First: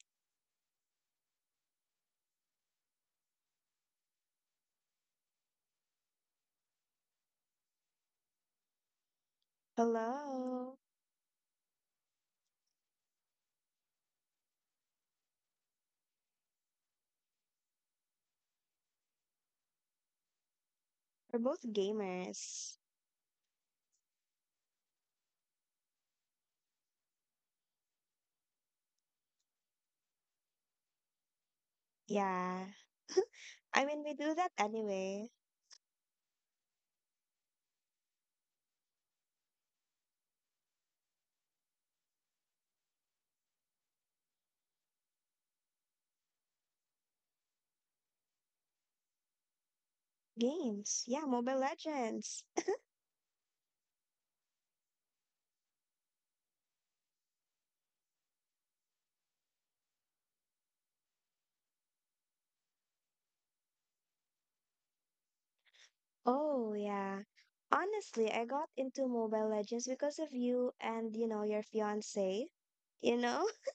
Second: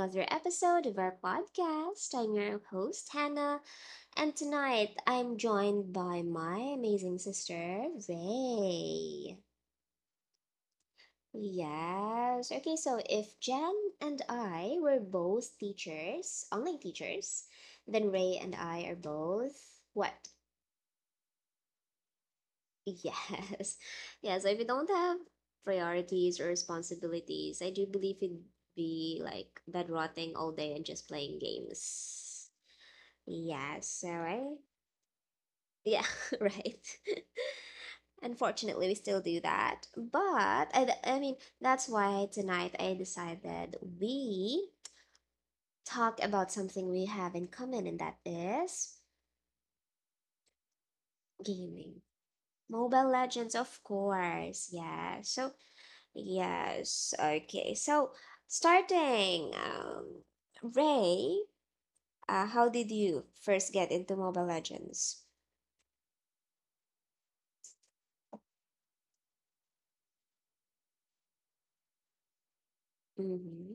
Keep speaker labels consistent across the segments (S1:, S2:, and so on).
S1: another episode of our podcast. I'm your host, Hannah, and tonight I'm joined by my amazing sister, Ray.
S2: Hello.
S1: Yes. Okay, so if Jen and I were both teachers, online teachers, then Ray and I are both what?
S2: We're both gamers.
S1: Yes. yeah. So if you don't have priorities or responsibilities, I do believe you'd be like bed rotting all day and just playing games.
S2: Yeah.
S1: Yeah,
S2: I mean,
S1: so
S2: we do that
S1: I
S2: anyway.
S1: yeah, right. Unfortunately, we still do that. But I mean, that's why tonight I decided we talk about something we have in common, and that is
S2: Games. Yeah, Mobile
S1: gaming.
S2: Legends.
S1: Mobile Legends, of course. Yeah. So yes, okay. So starting, Ray, how did you first get into Mobile Legends?
S2: Oh, yeah. Honestly, I got into Mobile Legends because of you and, your fiance, you know?
S1: Mm-hmm.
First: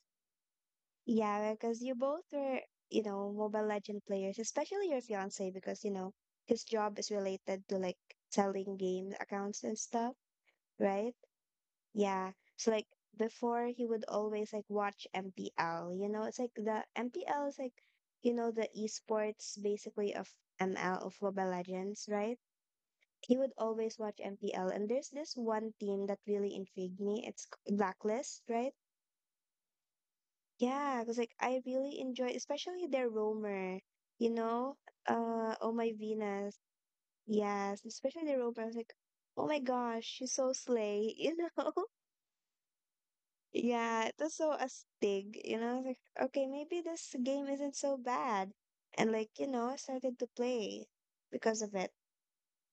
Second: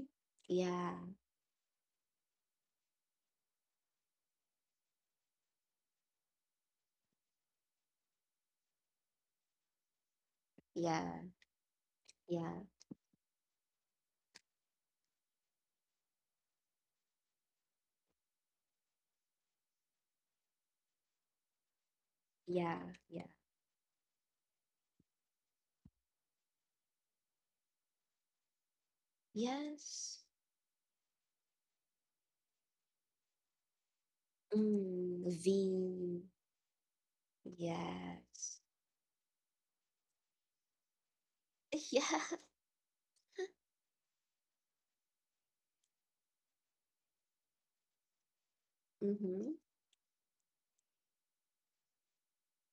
S1: Yeah,
S2: Yeah, because you both were, Mobile Legend players, especially your fiance because, his job is related to like selling game accounts and stuff,
S1: yeah,
S2: right? Yeah.
S1: yeah,
S2: So like before he would always like watch MPL, it's like the MPL is like, the esports basically of ML of Mobile Legends, right?
S1: yeah, yeah.
S2: He would always watch MPL and there's this one team that really intrigued me. It's Blacklist, right?
S1: Yes.
S2: Yeah, because like I really enjoy especially their roamer, you know?
S1: Mm,
S2: Oh My
S1: V.
S2: Venus. Yes, especially the
S1: Yes.
S2: roamer. I was like, oh my gosh, she's so slay, you know?
S1: Yeah.
S2: Yeah, it was so a stig, you know, I was like, okay, maybe this game isn't so bad. And like,
S1: Mm-hmm.
S2: I started to play because of it.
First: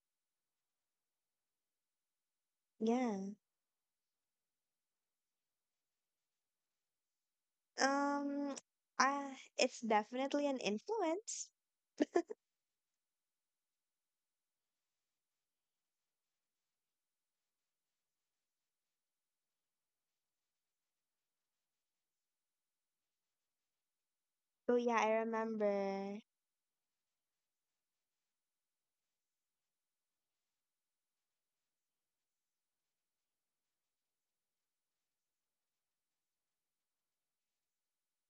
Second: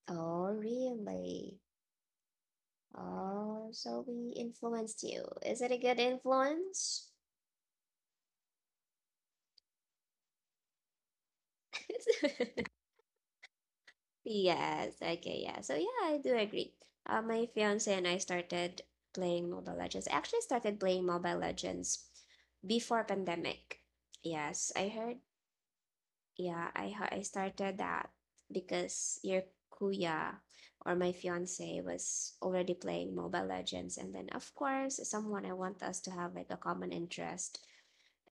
S1: Oh, really?
S2: Yeah.
S1: Oh, so we influenced you. Is it a good influence?
S2: Um, uh, it's definitely an influence.
S1: Yes, okay, yeah. So yeah, I do agree. My fiance and I started playing Mobile Legends. I actually started playing Mobile Legends before pandemic. Yes,
S2: Oh
S1: I
S2: yeah, I
S1: heard.
S2: remember.
S1: Yeah, I started that because your kuya or my fiance was already playing Mobile Legends, and then of course someone I want us to have like a common interest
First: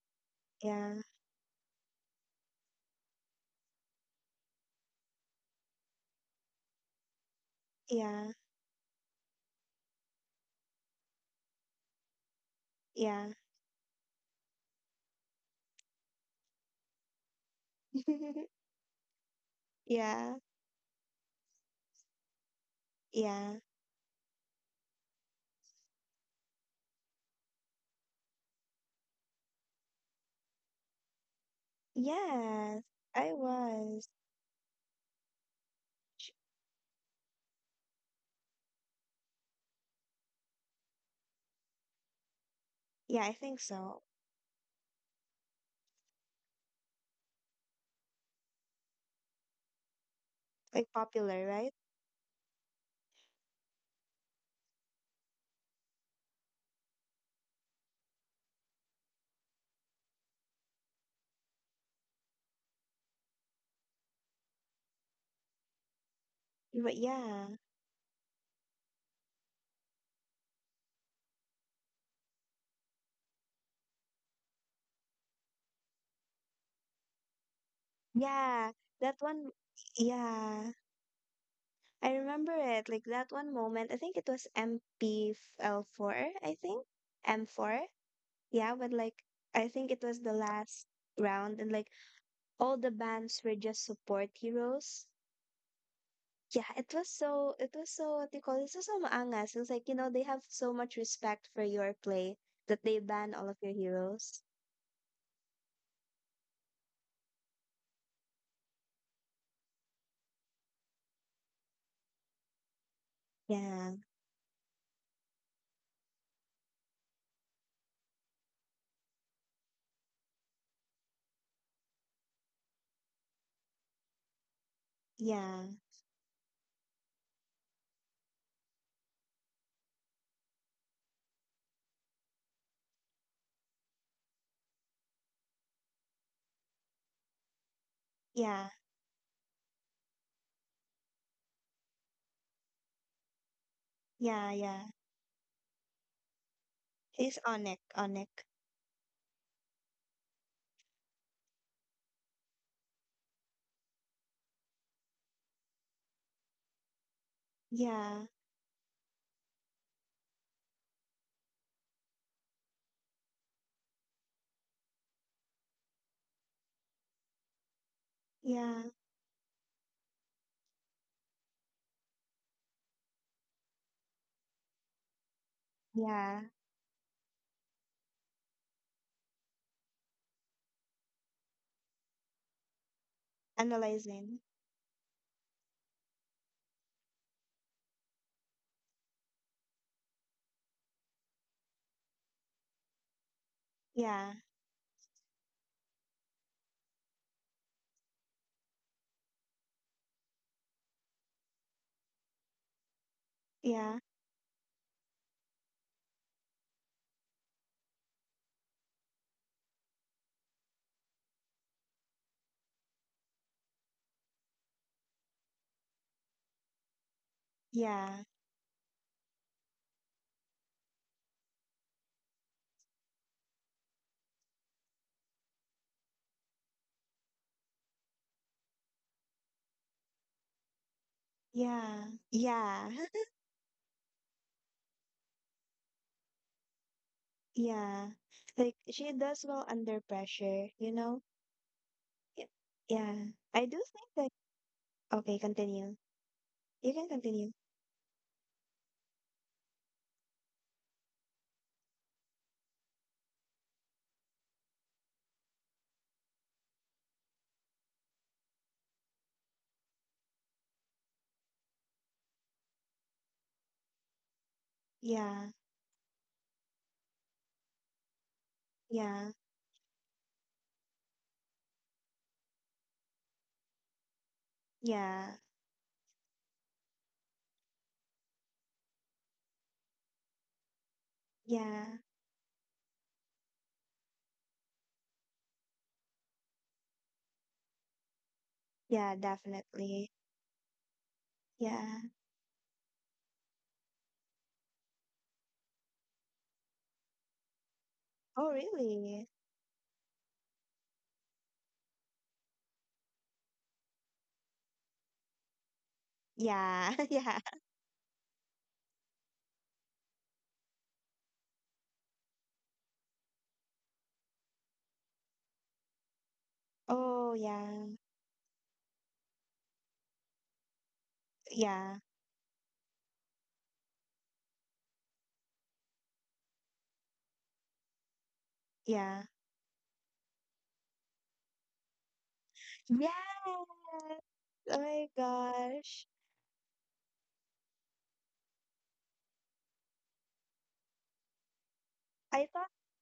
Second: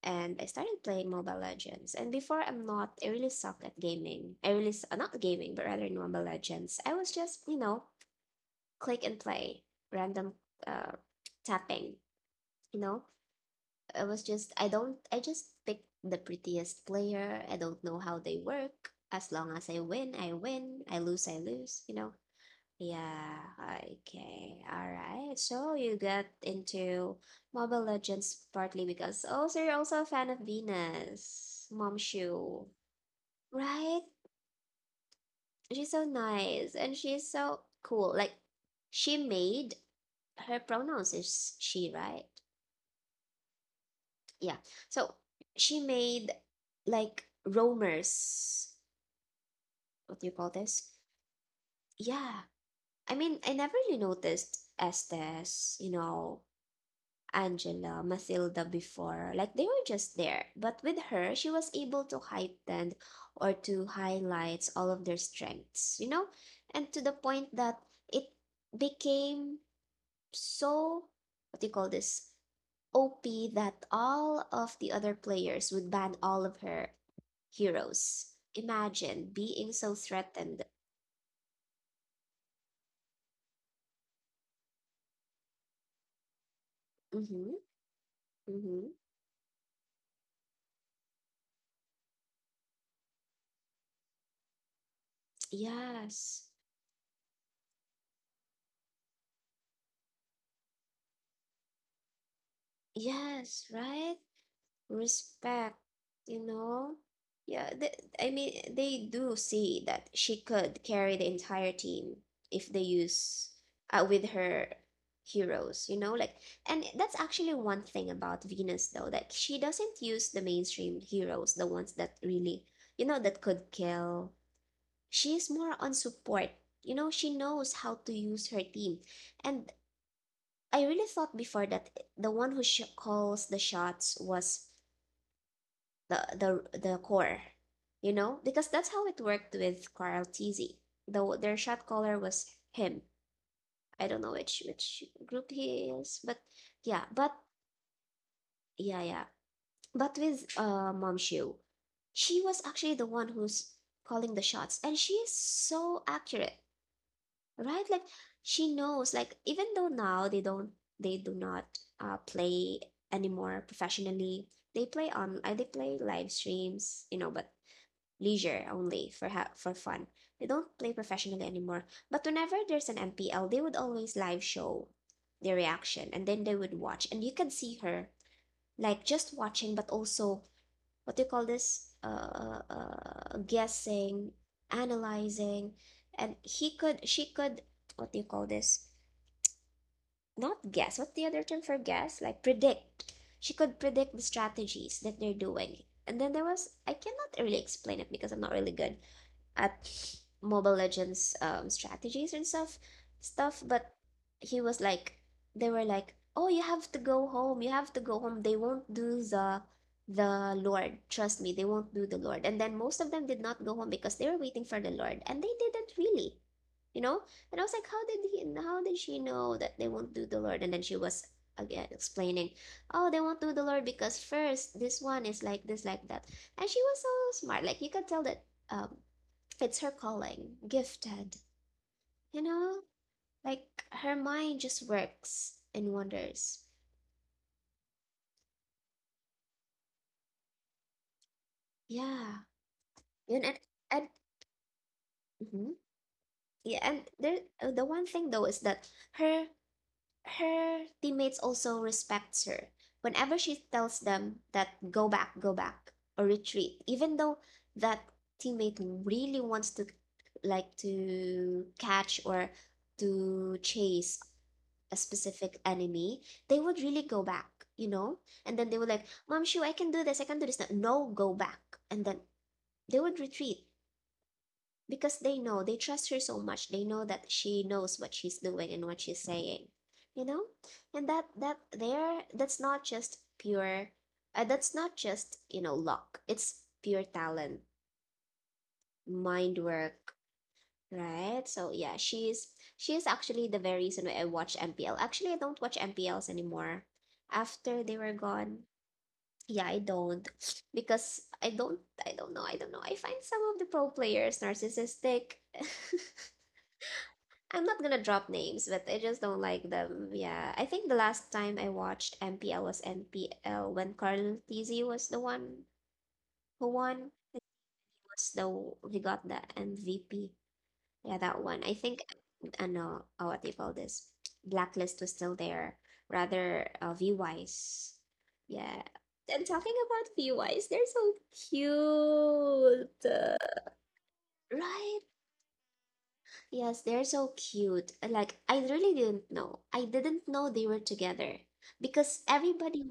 S1: and I started
S2: Yeah,
S1: playing Mobile Legends. And before, I'm not, I really suck at gaming. I really, not gaming, but rather in Mobile Legends. I was just, you know,
S2: yeah,
S1: click and play, random uh, tapping, you know?
S2: yeah.
S1: I just pick the prettiest player. I don't know how they work. As long as I win, I
S2: Yeah,
S1: win. I lose, you know? Yeah,
S2: yeah.
S1: okay. All right. So you got into Mobile Legends partly because also you're also a fan of Venus, Mom Shu,
S2: Yes, I
S1: right?
S2: was.
S1: She's so
S2: Sh-
S1: nice and she's so cool. Like she made her pronouns is she, right?
S2: Yeah, I think so.
S1: Yeah. So she made like roamers. What do you call
S2: Like
S1: this?
S2: popular, right?
S1: Yeah. I mean, I never really noticed Estes, you know, Angela, Matilda before. Like they were just there. But with her, she was able to heighten or to highlight all of their strengths, you know? And
S2: But
S1: to the
S2: yeah.
S1: point that it became so, what do you call this? OP that all of the other players would ban all of her heroes.
S2: Yeah, that
S1: Imagine
S2: one,
S1: being so threatened.
S2: yeah. I remember it like that one moment. I think it was MPL4, I think.
S1: Mm-hmm.
S2: M4. Yeah,
S1: Mm-hmm.
S2: but like I think it was the last round and like all the bands were just support heroes.
S1: Yes.
S2: Yeah, it was so what do you call this? It was so maangas. It's like, you know, they have so much respect for your play that they ban all of
S1: Yes,
S2: your
S1: right?
S2: heroes.
S1: Respect, you know? Yeah, th- I mean, they do see that she could carry the entire team if they use
S2: Yeah.
S1: with her heroes, you know? Like, and that's actually one thing about Venus, though, that she doesn't use the mainstream heroes, the ones that really, you know, that could kill. She's
S2: Yeah.
S1: more on support. You know, she knows how to use her team. And I really thought before that the one who calls the shots was the the core, you know,
S2: Yeah.
S1: because that's how it worked with Carl Teasy. Though their shot caller was him. I don't know
S2: Yeah,
S1: which
S2: yeah.
S1: which group he is, but
S2: It's Onik, Onik.
S1: yeah, yeah. But with Mom Shu, she was actually the one who's calling the shots, and she is so accurate, right? Like
S2: Yeah.
S1: she knows, like even though now they do not play anymore professionally, they play on they play live streams, you know, but leisure
S2: Yeah.
S1: only for fun. They don't play professionally anymore. But whenever there's an MPL, they would always live show their reaction and
S2: Yeah.
S1: then they would watch and you can see her like just watching but also what do you call this guessing,
S2: Analyzing.
S1: analyzing and he could she could what do you call this? Not guess. What's the other term for guess? Like predict. She could predict the
S2: Yeah.
S1: strategies that they're doing. And then there was I cannot really explain it because I'm not really good at Mobile Legends strategies and stuff, but
S2: Yeah,
S1: he was like they were like, "Oh, you have to go home. You have to go home. They won't do the Lord. Trust me, they won't do the Lord." And then most of them did not go home because they were waiting for the Lord, and they didn't really, you know. And I was like, how
S2: yeah,
S1: did she know that they won't do the Lord? And then she was again explaining, oh, they won't do the Lord because first this one is like this like that. And she was so smart, like you could tell that um it's her calling, gifted,
S2: yeah,
S1: you know,
S2: yeah,
S1: like her mind just works and wonders.
S2: yeah. Like she does well under pressure, you know?
S1: Yeah
S2: Y- Yeah.
S1: and and,
S2: I do think
S1: and
S2: that okay,
S1: mhm.
S2: continue.
S1: Yeah
S2: You
S1: and
S2: can
S1: there
S2: continue.
S1: the one thing though is that her her teammates also respect her whenever she tells them that go back or retreat, even though that teammate really wants to like to catch or to chase a
S2: Yeah,
S1: specific enemy, they would really go back, you know? And then they would like,
S2: yeah,
S1: Mom Shu, I can do this, I can do this. No, go back. And then they would retreat because
S2: yeah,
S1: they know they trust her so much, they know that she knows what she's doing and what she's saying, you know. And
S2: yeah,
S1: that's not just pure that's not just you know luck, it's pure talent,
S2: yeah,
S1: mind
S2: definitely.
S1: work, right? So yeah,
S2: Yeah.
S1: she's she is actually the very reason why I watch MPL. Actually, I don't watch MPLs anymore after they were
S2: Oh,
S1: gone.
S2: really?
S1: Yeah, because i don't I don't know, I don't know, I find some of the pro players narcissistic.
S2: Yeah, yeah.
S1: I'm not gonna drop names, but I just don't like them. Yeah, I think the last time I watched MPL was MPL when Carl Tizzy was the one who won.
S2: Oh,
S1: It
S2: yeah,
S1: was the He got the MVP. Yeah, that one. I
S2: yeah,
S1: think I know, what do you call this? Blacklist was still there. Rather, V-Wise. Yeah.
S2: yeah.
S1: And talking about V-Wise, they're so cute,
S2: Yes! Oh
S1: right?
S2: my gosh.
S1: Yes, they're so cute. Like, I really didn't know. I didn't know they were together because
S2: I thought,
S1: everybody.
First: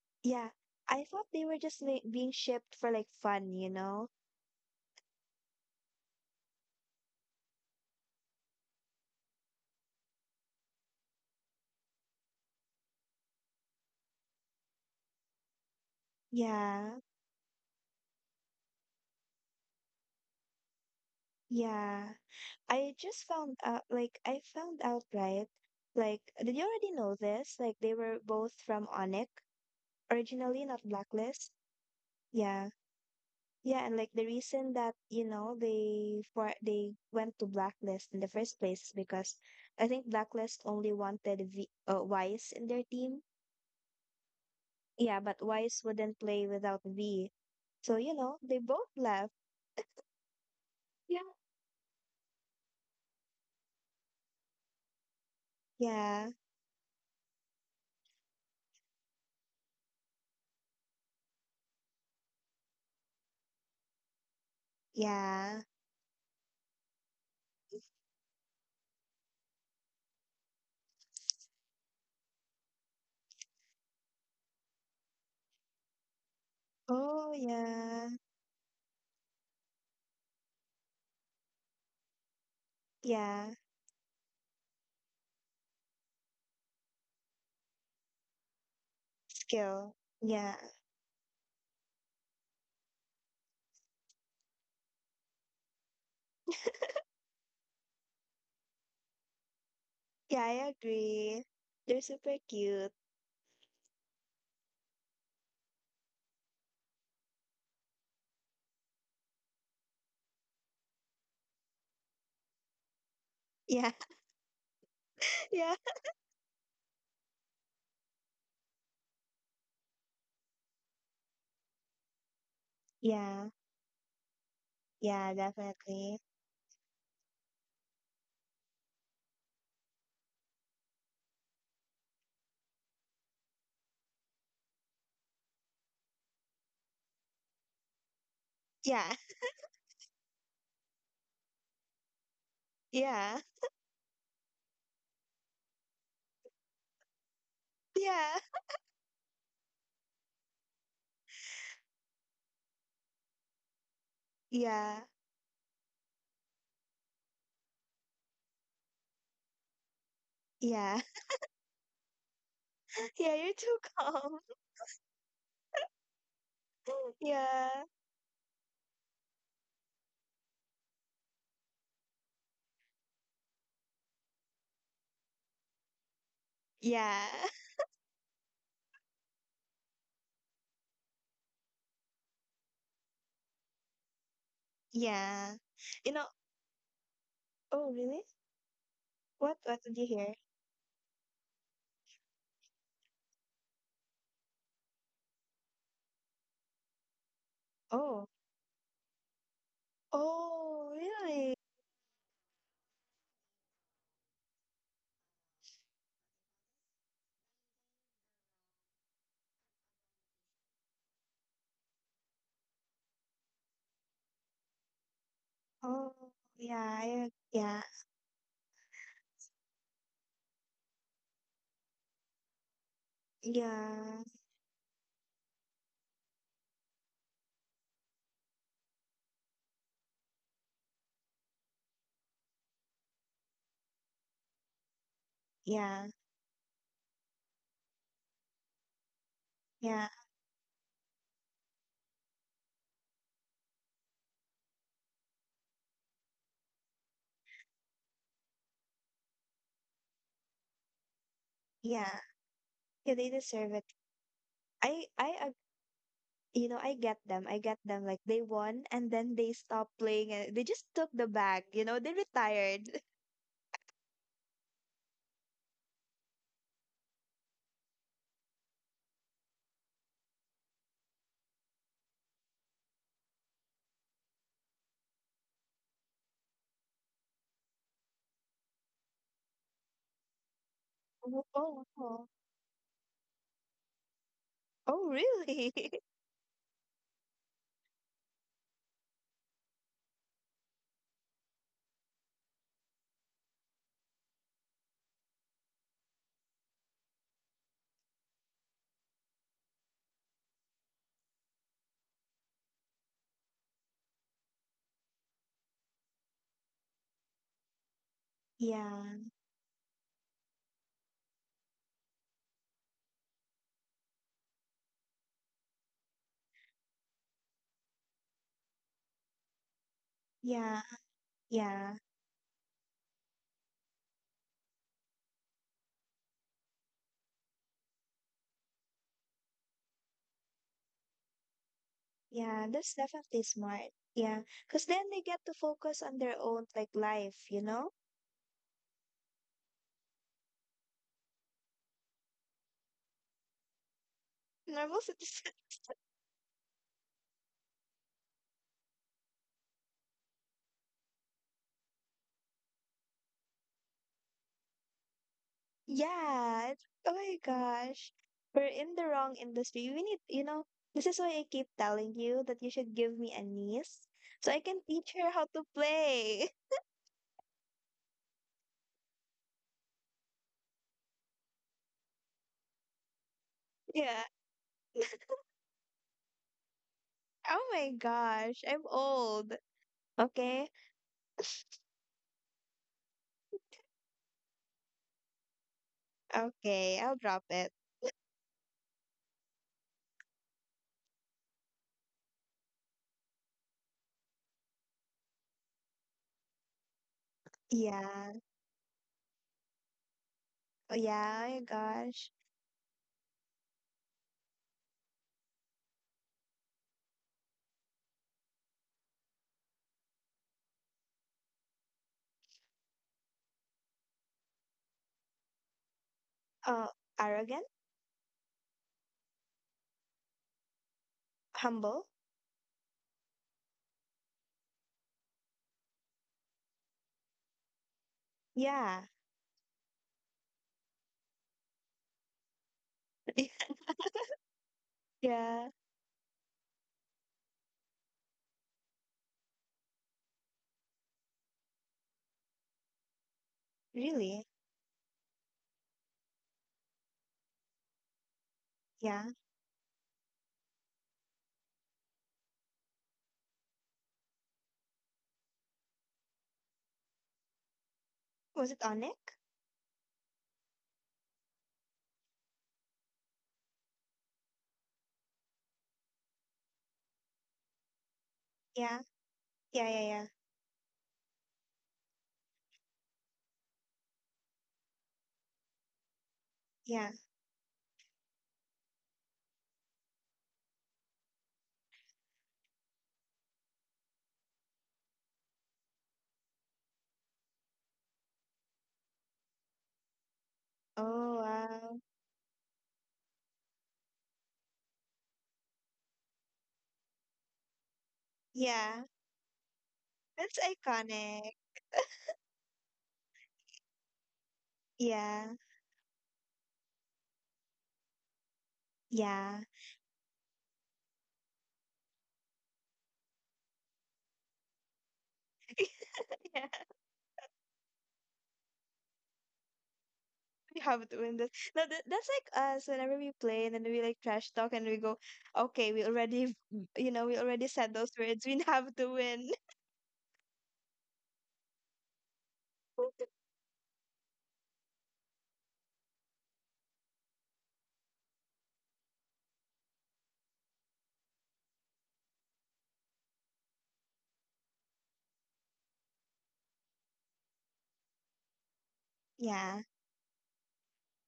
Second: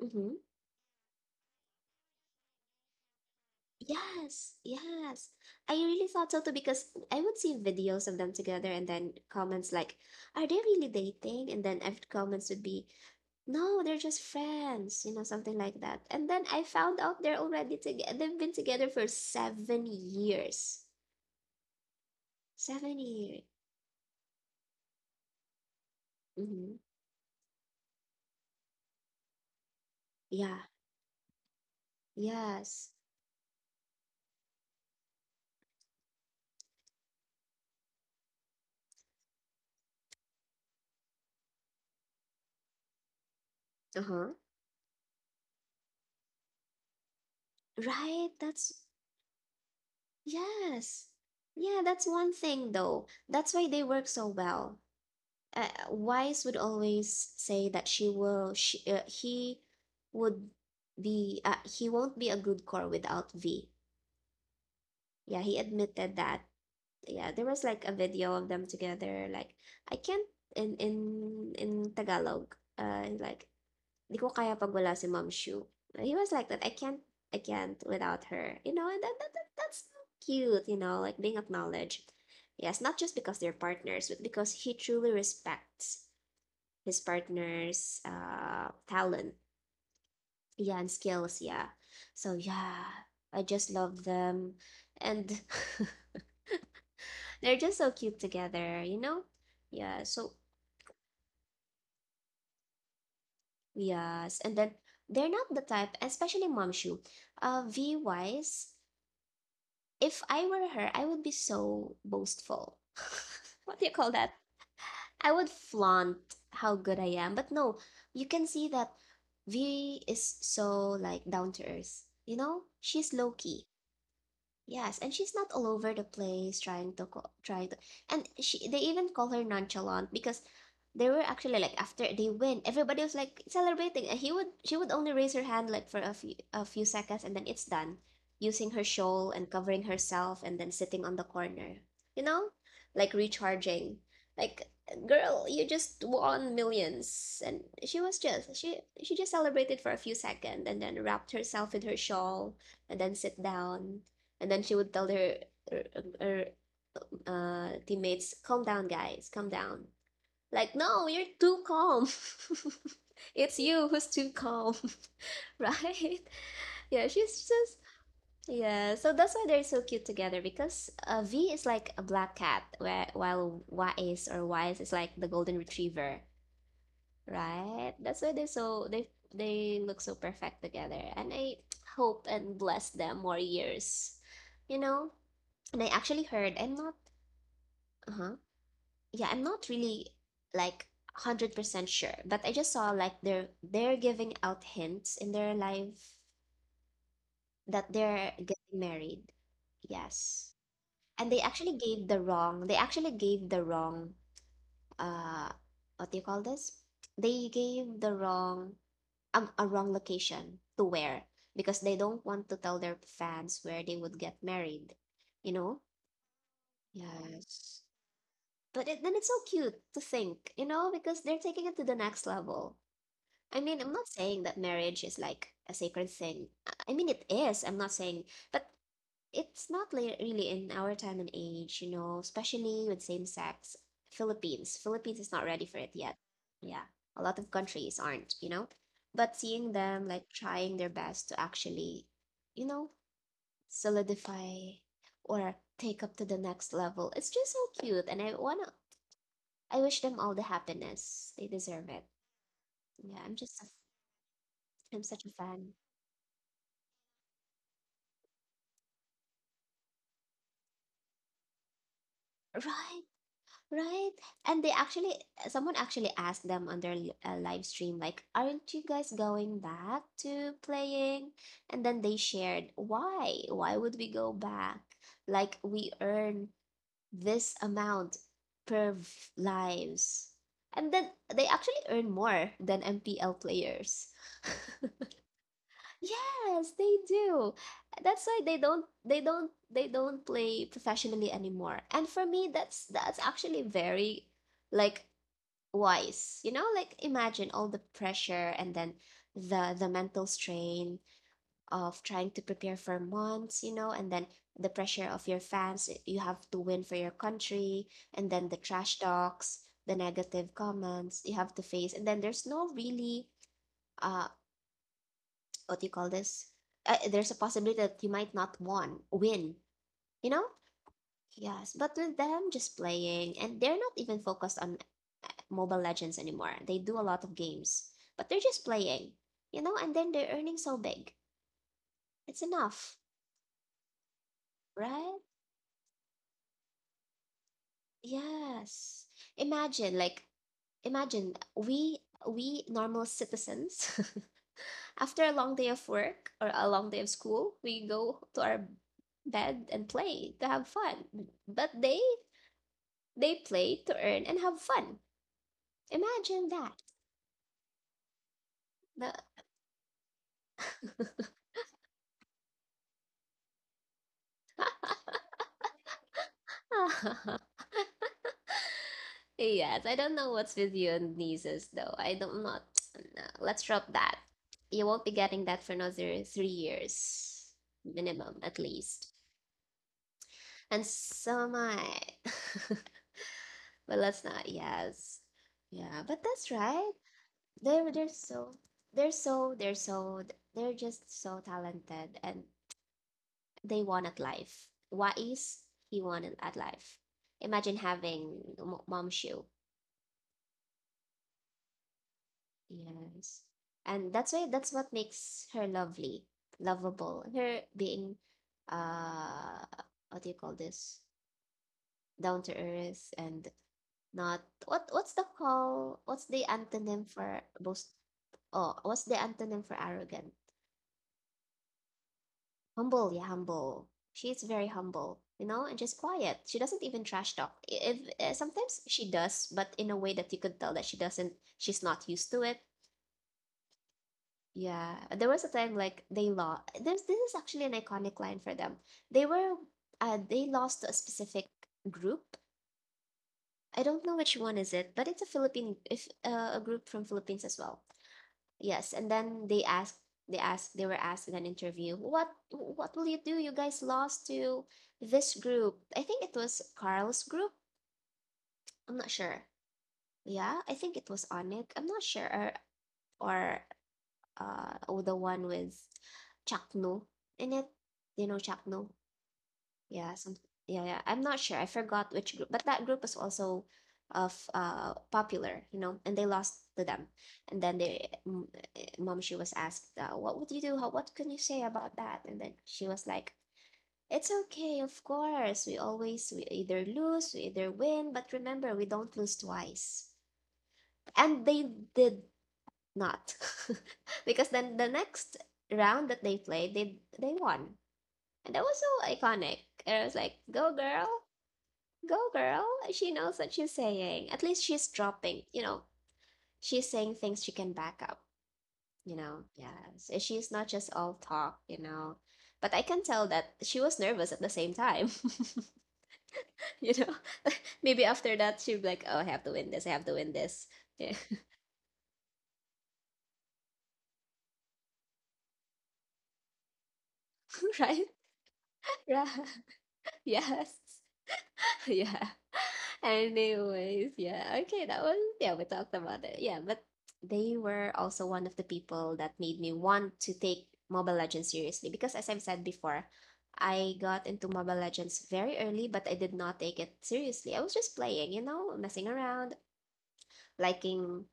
S1: Mm-hmm.
S2: yeah, I thought they were just like being shipped for like fun, you know?
S1: Yes, yes. I really thought so too because I would see videos of them together and then comments like, are they really dating? And then every comments would be, no, they're just friends, you know, something like that. And then I found
S2: Yeah,
S1: out they're already together. They've been together for 7 years.
S2: yeah.
S1: Seven
S2: I just
S1: years.
S2: found out, like, I found out, right? Like, did you
S1: Mm-hmm.
S2: already know this? Like, they were both from Onik,
S1: Yeah,
S2: originally not Blacklist. Yeah,
S1: yes.
S2: yeah, and like the reason that you know they for they went to Blacklist in the first place is because I think Blacklist only wanted V Wise in their team.
S1: Uh-huh.
S2: Yeah, but Wise wouldn't play without V, so you
S1: Right?
S2: know they
S1: That's
S2: both left.
S1: yes.
S2: Yeah.
S1: Yeah, that's one thing though. That's why they work so well.
S2: Yeah,
S1: Wise would always say that he would be he won't be a good core without V. Yeah, he
S2: yeah.
S1: admitted that. Yeah, there was like a video of them together like I can't in Tagalog. Like di ko kaya pag wala si Ma'am Shu. He was like that. I
S2: Oh,
S1: can't
S2: yeah.
S1: without her. You know, and that's so cute, you know, like being acknowledged. Yes, not just because they're
S2: Yeah,
S1: partners, but because he truly respects his partner's talent,
S2: skill. Yeah.
S1: yeah, and skills, yeah. So yeah, I just love them, and they're just so cute together, you know. Yeah. So
S2: Yeah, I agree. They're super cute.
S1: yes, and then they're not the type, especially Mom Shu. V wise, if I were her, I would be so boastful. What do you
S2: Yeah.
S1: call that? I would
S2: Yeah.
S1: flaunt how good I am. But no, you can see that V is so like down to earth. You know, she's low
S2: Yeah.
S1: key. Yes, and she's
S2: Yeah,
S1: not all over the
S2: definitely.
S1: place try to, and she they even call her nonchalant because they were actually like after they win, everybody was like celebrating and he would she would only raise her hand like for a few seconds and then it's done, using her
S2: Yeah.
S1: shawl and covering herself and then sitting on the corner. You know? Like
S2: Yeah.
S1: recharging. Like girl, you just won millions and
S2: Yeah.
S1: she just celebrated for a few seconds and then wrapped herself in her shawl and then sit down, and then she would
S2: Yeah.
S1: tell her, her teammates, "Calm down, guys, calm down." Like,
S2: Yeah.
S1: no, you're too calm.
S2: Yeah, you're
S1: It's
S2: too
S1: you who's too
S2: calm.
S1: calm, right? Yeah, she's just
S2: Yeah.
S1: yeah. So that's why they're so cute together because V is like a black cat, where while Wise is like the golden retriever,
S2: Yeah.
S1: right? That's why they look so perfect together, and I hope and bless them more years, you know.
S2: Yeah.
S1: And I
S2: You
S1: actually
S2: know,
S1: heard I'm not
S2: oh, really?
S1: uh-huh. Yeah, I'm
S2: What
S1: not
S2: what did
S1: really
S2: you hear?
S1: like 100% sure, but I just saw like they're giving out hints in their life that
S2: Oh.
S1: they're getting married. Yes.
S2: Oh,
S1: And
S2: really?
S1: they actually gave the wrong uh what do you call this? They gave the wrong a wrong location to where, because they don't want to tell their fans where they would get married, you know?
S2: Oh, yeah. I,
S1: Yes.
S2: yeah.
S1: But then it's so cute to think, you know, because they're taking it to the next level. I mean, I'm not
S2: Yeah.
S1: saying that marriage is like a sacred thing. I mean, it is. I'm not saying, but it's not really in our time and age, you know, especially with same sex. Philippines is not ready for it
S2: Yeah.
S1: yet. Yeah, a lot of countries aren't, you know. But seeing them
S2: Yeah.
S1: like trying their best to actually, you know, solidify or take up to the next level. It's just so cute, and I wish them all the happiness. They deserve it.
S2: Yeah.
S1: Yeah,
S2: Yeah, they
S1: I'm just a,
S2: deserve it.
S1: I'm such a
S2: I
S1: fan.
S2: You know, I get them. I get them. Like they won and then they stopped playing and they just took the bag, you know, they retired.
S1: Right, right. And they actually, someone actually asked them on their live stream, like, aren't you guys going back to playing? And then they shared, why? Why would we go back? Like, we earn this amount per lives. And then they
S2: Oh,
S1: actually
S2: oh,
S1: earn
S2: oh.
S1: more than MPL players.
S2: Oh, really?
S1: Yes, they do. That's why they don't play professionally anymore. And for me that's actually very like wise. You know, like imagine all the pressure, and then the mental strain of trying to prepare for months, you know, and then the pressure of your fans, eh, you have to win for your country, and then the trash
S2: Yeah,
S1: talks, the negative comments you have to face. And then there's no really uh what do you call this? There's a possibility that you might not win, you know?
S2: yeah,
S1: Yes, but
S2: yeah,
S1: with them just playing, and they're not even focused on Mobile Legends anymore. They do a lot of games, but they're just playing, you know? And then they're earning so big. It's
S2: yeah. That's
S1: enough,
S2: definitely smart. Yeah, because then
S1: right?
S2: they get to focus on their own like life, you know?
S1: Yes. Imagine, like, imagine we normal citizens
S2: Normal
S1: after a long
S2: citizen.
S1: day of work or a long day of school, we go to our bed and play to have fun. But they play to earn and have fun. Imagine
S2: Yeah.
S1: that.
S2: Oh my gosh. We're in the wrong industry. We need, you know, this is why I keep telling you that you should give me a niece so I can teach her how to play.
S1: The- Yes, I don't know what's with you and nieces though. I don't not. No, let's drop that.
S2: Yeah.
S1: You won't be getting that for another 3 years
S2: Oh my
S1: minimum, at
S2: gosh, I'm
S1: least.
S2: old. Okay,
S1: And so am I. But let's not. Yes, yeah. But that's right.
S2: okay, I'll drop it.
S1: They're they're so they're they're just so talented, and they want at life. What is he wanted at life? Imagine
S2: Yeah,
S1: having mom shoe.
S2: oh yeah, oh my gosh.
S1: Yes. And that's why that's what makes her lovely, lovable. Her being uh what do you call this? down to earth, and not what's the call? What's the
S2: Uh,
S1: antonym for
S2: Arrogant?
S1: boast? Oh, what's the antonym for arrogant?
S2: Humble?
S1: Humble, she's very humble, you know, and just quiet. She doesn't even trash talk. If sometimes
S2: Yeah,
S1: she does, but in a way that you could tell that she's not used to it. Yeah, there was a time
S2: yeah,
S1: like they lost. This is actually an iconic line for them. they were they lost to a specific group. I don't know which
S2: really?
S1: one is it, but it's a philippine if a group from Philippines as well. Yes, and
S2: Yeah.
S1: then they were asked in an interview, what will you do? You guys lost to this group." I think it was Carl's group.
S2: Was it
S1: I'm not
S2: Onik?
S1: sure. Yeah, I think it was Onik. I'm not sure, or oh, the one with Chakno in it. You know Chakno?
S2: Yeah, yeah, yeah,
S1: Yeah,
S2: yeah,
S1: some yeah. I'm not sure. I forgot which group, but that group was also of popular, you know, and they lost to them.
S2: yeah.
S1: And then mom, she was asked, what would you do? How what can you say about that? And then she was like, it's okay, of course. We always we either win, but remember, we don't lose twice.
S2: Oh,
S1: And they
S2: wow.
S1: did not. Because then the next round that they played, they won. And that was so
S2: Yeah,
S1: iconic. And I was like,
S2: that's
S1: go girl.
S2: iconic.
S1: Go, girl. She knows what she's saying. At least she's dropping,
S2: Yeah,
S1: you know, she's saying things she can back up, you know.
S2: yeah.
S1: Yes. And she's not just all talk, you know. But I can tell that she was nervous at the same time. You know, maybe after that she'd be like, oh, I have to win this.
S2: we have
S1: Yeah.
S2: to win this. No, that's like us whenever we play and then we like trash talk and we go, okay, we already, you know, we already said
S1: Right?
S2: those words. We have to
S1: Right.
S2: win.
S1: Yes. Yeah. Anyways, yeah. Okay, that was yeah, we talked about it. Yeah, but they were also one of the people that made me want to take Mobile Legends seriously, because as I've said before, I got into Mobile Legends very early, but I did not take it seriously. I was just playing, you know, messing around,
S2: Yeah,
S1: liking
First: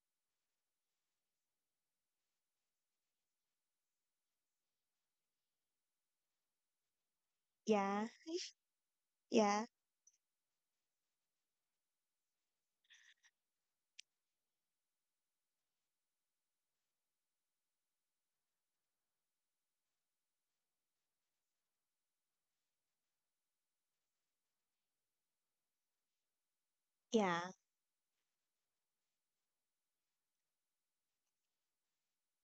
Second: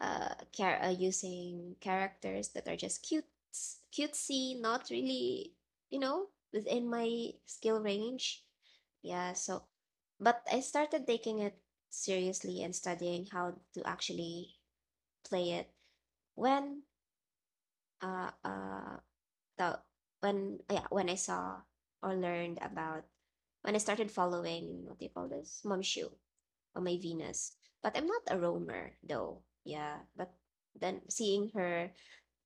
S1: using characters that are just cutesy, not really, you know, within my skill
S2: yeah,
S1: range. Yeah, so
S2: yeah,
S1: but I started taking it seriously and studying how to actually play it when uh uh the when yeah, when I saw or learned about, when I started following, what do you call this, momshu, on My
S2: yeah,
S1: Venus. But I'm not a roamer though. Yeah. But then seeing her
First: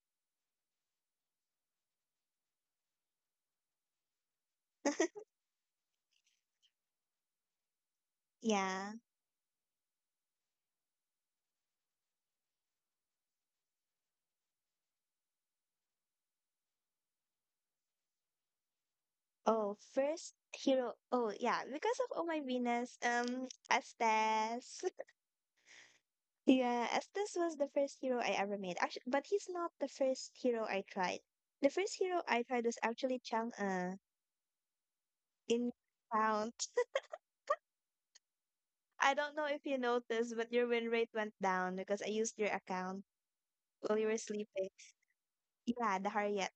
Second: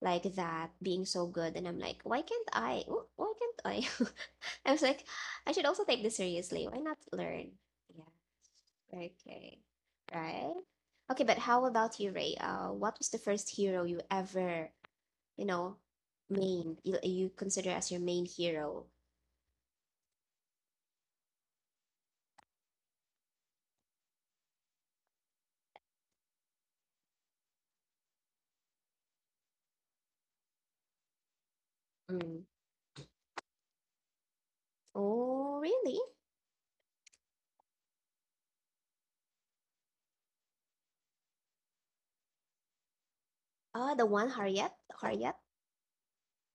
S1: like that, being so good, and I'm like, why can't I? Why can't I? I was like, I should also take this seriously. Why not learn? Yeah.
S2: yeah.
S1: Okay. Right. Okay, but how about you, Ray? What was the first hero you ever, you know, main, you consider as your main hero?
S2: Oh, first hero. Oh, yeah, because of Oh My Venus, Estes. Yeah, Estes was the first hero I ever made. Actually, but he's not the first hero I tried. The first hero I
S1: Mm.
S2: tried was actually Chang'e
S1: Oh,
S2: in
S1: really?
S2: Found. I don't know if you noticed, but your win rate went down because I used your account
S1: Ah,
S2: while
S1: the
S2: you were
S1: one
S2: sleeping.
S1: Harriet? Harriet?
S2: Yeah, the Harriet.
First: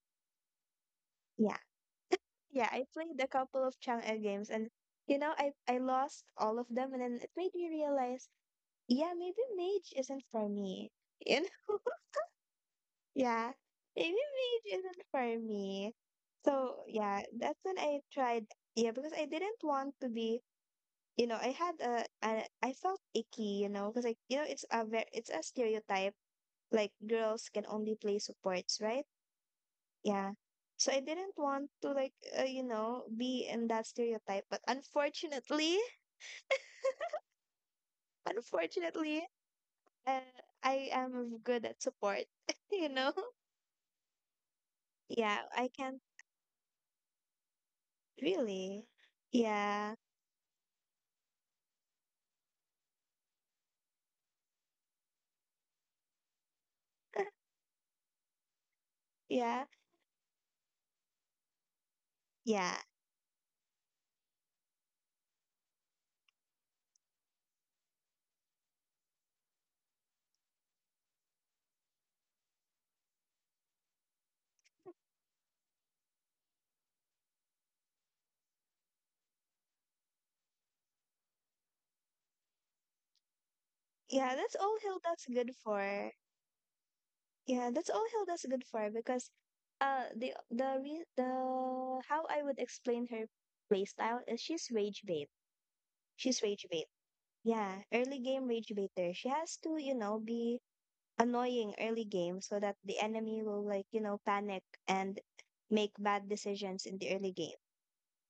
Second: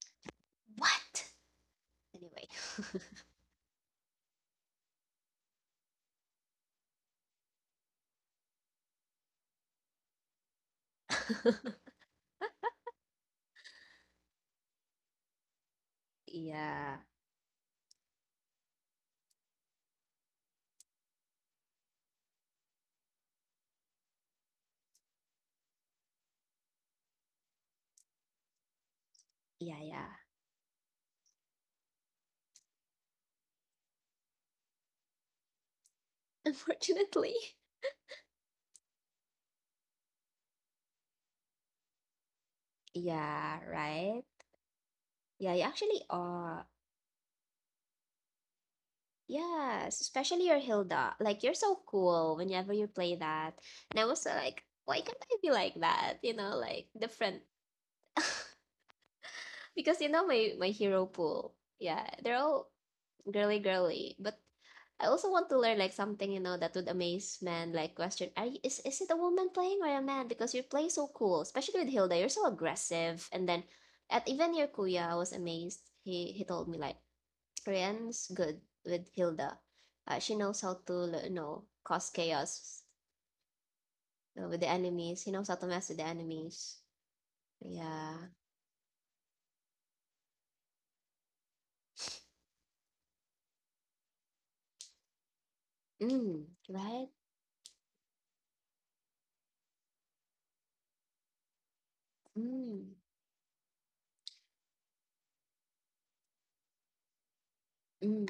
S1: What?
S2: Yeah.
S1: Anyway.
S2: Yeah, I played a couple of Chang'e games and you know, I lost all of them and then it made me realize, yeah, maybe mage isn't for me. You know? Yeah. Maybe mage isn't for me. So,
S1: Yeah.
S2: yeah, that's when I tried yeah, because I didn't want to be you know, I had a I felt icky, you know, because I, you know, it's a very, it's a stereotype like girls can only play supports, right?
S1: Yeah, yeah.
S2: Yeah. So I didn't want to like you know be in that stereotype, but unfortunately,
S1: Unfortunately.
S2: unfortunately, uh, I am good at support. You know,
S1: Yeah, right?
S2: yeah,
S1: Yeah, you
S2: I can
S1: actually are.
S2: really, yeah,
S1: Yes, especially your Hilda. Like, you're so cool whenever you play that. And I was like, why can't I be like that? You know, like different.
S2: yeah,
S1: Because you know my hero pool. Yeah, they're all
S2: yeah,
S1: girly girly, but I also want to learn like something, you know, that would amaze men, like, question, is it a woman playing or a man, because you play so cool, especially with Hilda. You're so aggressive, and then at even your kuya, I was amazed. He told me like Korean's good with Hilda. She knows how to, you know, cause chaos
S2: yeah. That's
S1: with the
S2: all
S1: enemies.
S2: Hilda's
S1: She knows
S2: good
S1: how to mess with the
S2: for.
S1: enemies.
S2: Yeah, that's all
S1: Yeah.
S2: Hilda's good for because, the the how I would explain her playstyle is she's rage bait.
S1: Mm,
S2: She's rage bait.
S1: right.
S2: Yeah, early game rage baiter. She has to, you know, be annoying early game so that
S1: Mm,
S2: the enemy will like, you know, panic and make bad decisions in the early game.
S1: mm,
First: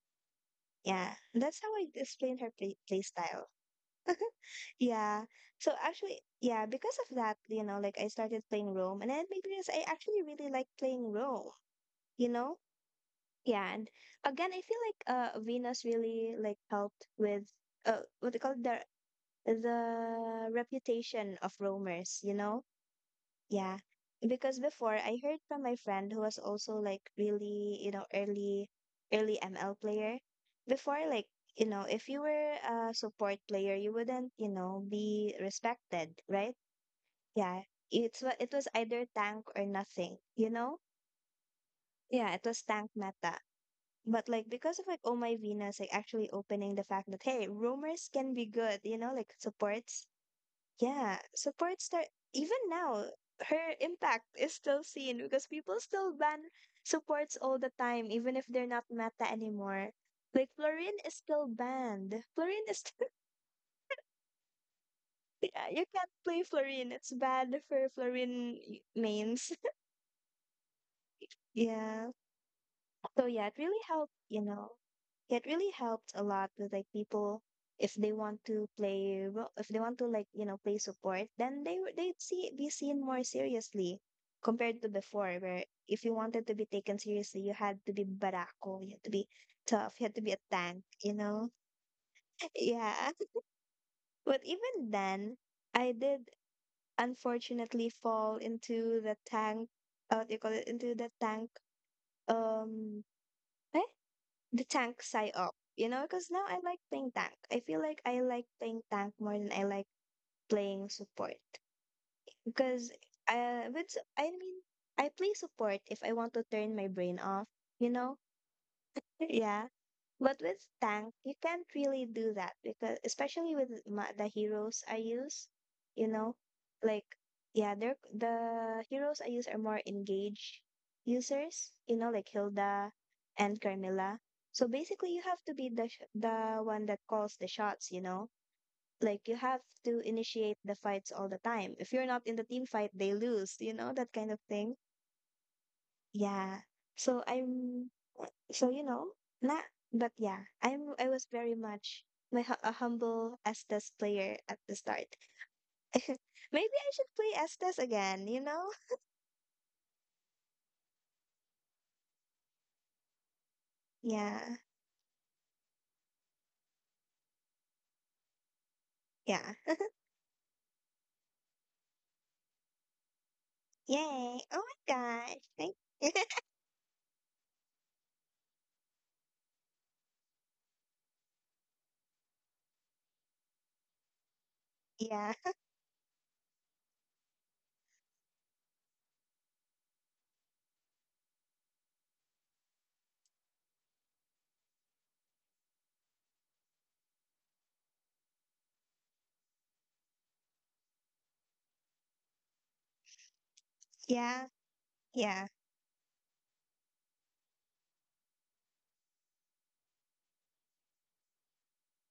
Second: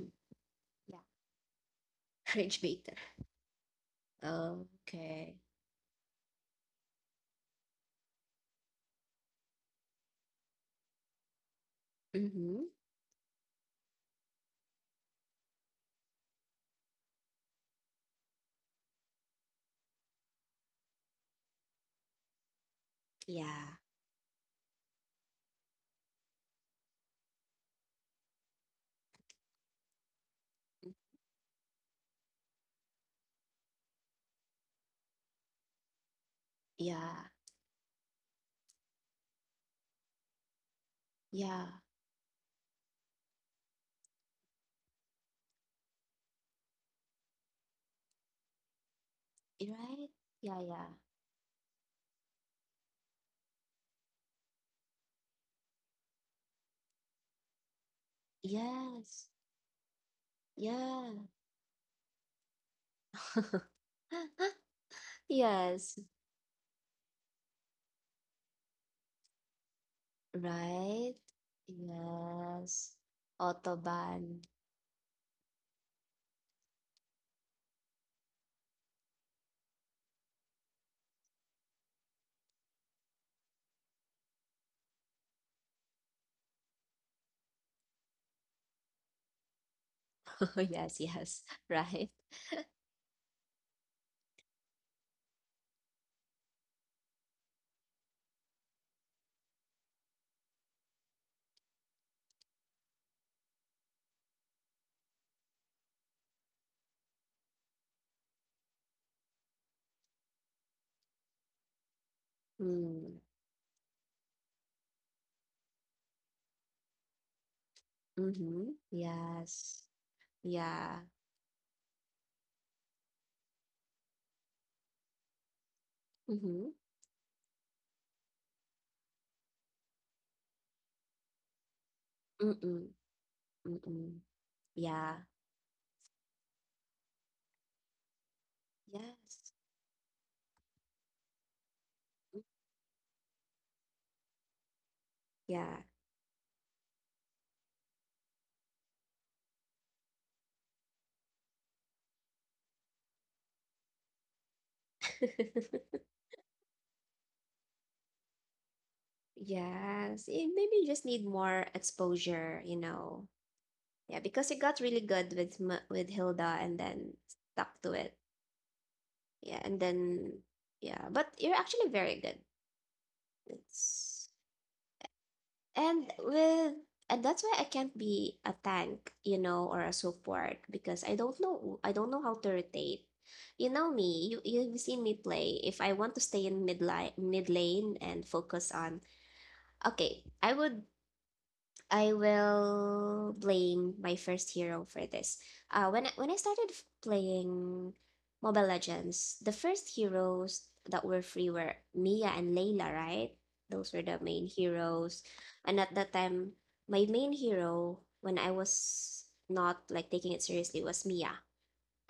S1: yeah.
S2: Yeah, that's how I explain her
S1: Rage bait.
S2: play style. Yeah.
S1: Okay.
S2: So actually, yeah, because of that, you know, like I started playing Rome and then because I actually really like playing Rome, you know?
S1: Mm-hmm.
S2: Yeah, and again, I feel like Venus really like helped with what they call it, the reputation of roamers, you know? Yeah,
S1: Yeah,
S2: because before I heard from my friend who was also like really, you know, early ML player. Before like, you know, if you were a support player, you wouldn't, you know, be respected, right?
S1: yeah,
S2: Yeah. It was either tank or nothing, you know?
S1: yeah.
S2: Yeah, it was tank meta. But like because of like Oh My Venus, like actually opening the fact that hey, rumors can be good, you know, like
S1: You
S2: supports
S1: right? Yeah, yeah.
S2: yeah, support star. Even now, her impact is still seen because people still ban supports all the time, even if they're not meta
S1: Yes,
S2: anymore. Like Florine
S1: yeah.
S2: is still banned. Florine is yeah, you
S1: Yes,
S2: can't play Florine. It's bad for Florine mains.
S1: right?
S2: yeah.
S1: Yes.
S2: So yeah, it really helped,
S1: Autobahn.
S2: you know, it really helped a lot with like people if they want to play if they want to like you know play support then they'd see be seen more seriously compared to before where if you wanted to be taken seriously you had to be barako you had to be tough you had to be a tank
S1: Yes,
S2: you
S1: yes,
S2: know
S1: right?
S2: yeah but even then I did unfortunately fall into the tank what do you call it into the tank um I the tank side up, you know, because now I like playing tank. I feel like I like playing tank more than I like playing support because
S1: Mm.
S2: with I mean, I play support if I want to turn my brain off, you know.
S1: Mm-hmm.
S2: Yeah,
S1: Yes.
S2: but with
S1: Yeah.
S2: tank, you can't really do that because, especially with the heroes I use, you know,
S1: Mm-hmm.
S2: like yeah, they're the heroes I use are more engaged users, you know, like Hilda
S1: Mm-mm.
S2: and Carmilla.
S1: Mm-mm.
S2: So basically,
S1: Yeah.
S2: you have to be the one that calls the shots, you know, like you
S1: Yes.
S2: have to initiate the fights all the time. If you're not in the team fight, they lose, you know, that kind of thing.
S1: Yeah.
S2: Yeah. So I'm so you know, not but yeah, I was very much my a humble Estes player at the start. Maybe I should play Estes again, you know?
S1: Yes, it maybe you just need more exposure, you know. Yeah, because
S2: Yeah.
S1: it got really good with with Hilda and then stuck to it.
S2: Yeah.
S1: Yeah, and then yeah, but you're actually very good. It's
S2: Yay. Oh my gosh. Thank
S1: and with and that's why I can't be a tank, you know, or a support because I don't know how to rotate. You know me, you've seen me
S2: yeah.
S1: play. If I want to stay in mid lane and focus on, okay, I will blame my first hero for this. When when I started playing Mobile Legends, the first heroes that were free were Mia and Layla, right? Those were the
S2: Yeah.
S1: main heroes.
S2: Yeah.
S1: And at that time, my main hero, when I was not like taking it seriously, was Mia.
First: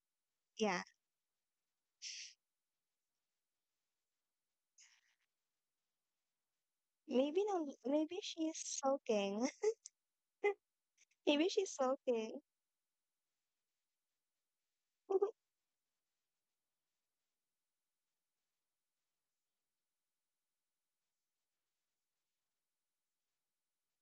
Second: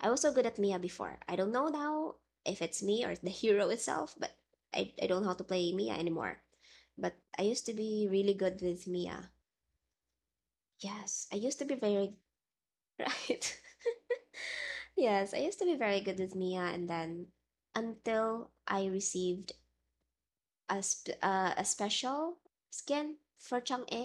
S1: I was so good at Mia
S2: Yeah.
S1: before. I don't know now if it's me or the hero itself, but I don't know how to play Mia anymore. But
S2: Maybe
S1: I used
S2: no
S1: to be
S2: Maybe
S1: really
S2: she's
S1: good with Mia.
S2: sulking.
S1: Yes, I
S2: Maybe
S1: used to
S2: she's
S1: be very
S2: sulking.
S1: right. Yes, I used to be very good with Mia, and then, until I received a special skin for Chang'e,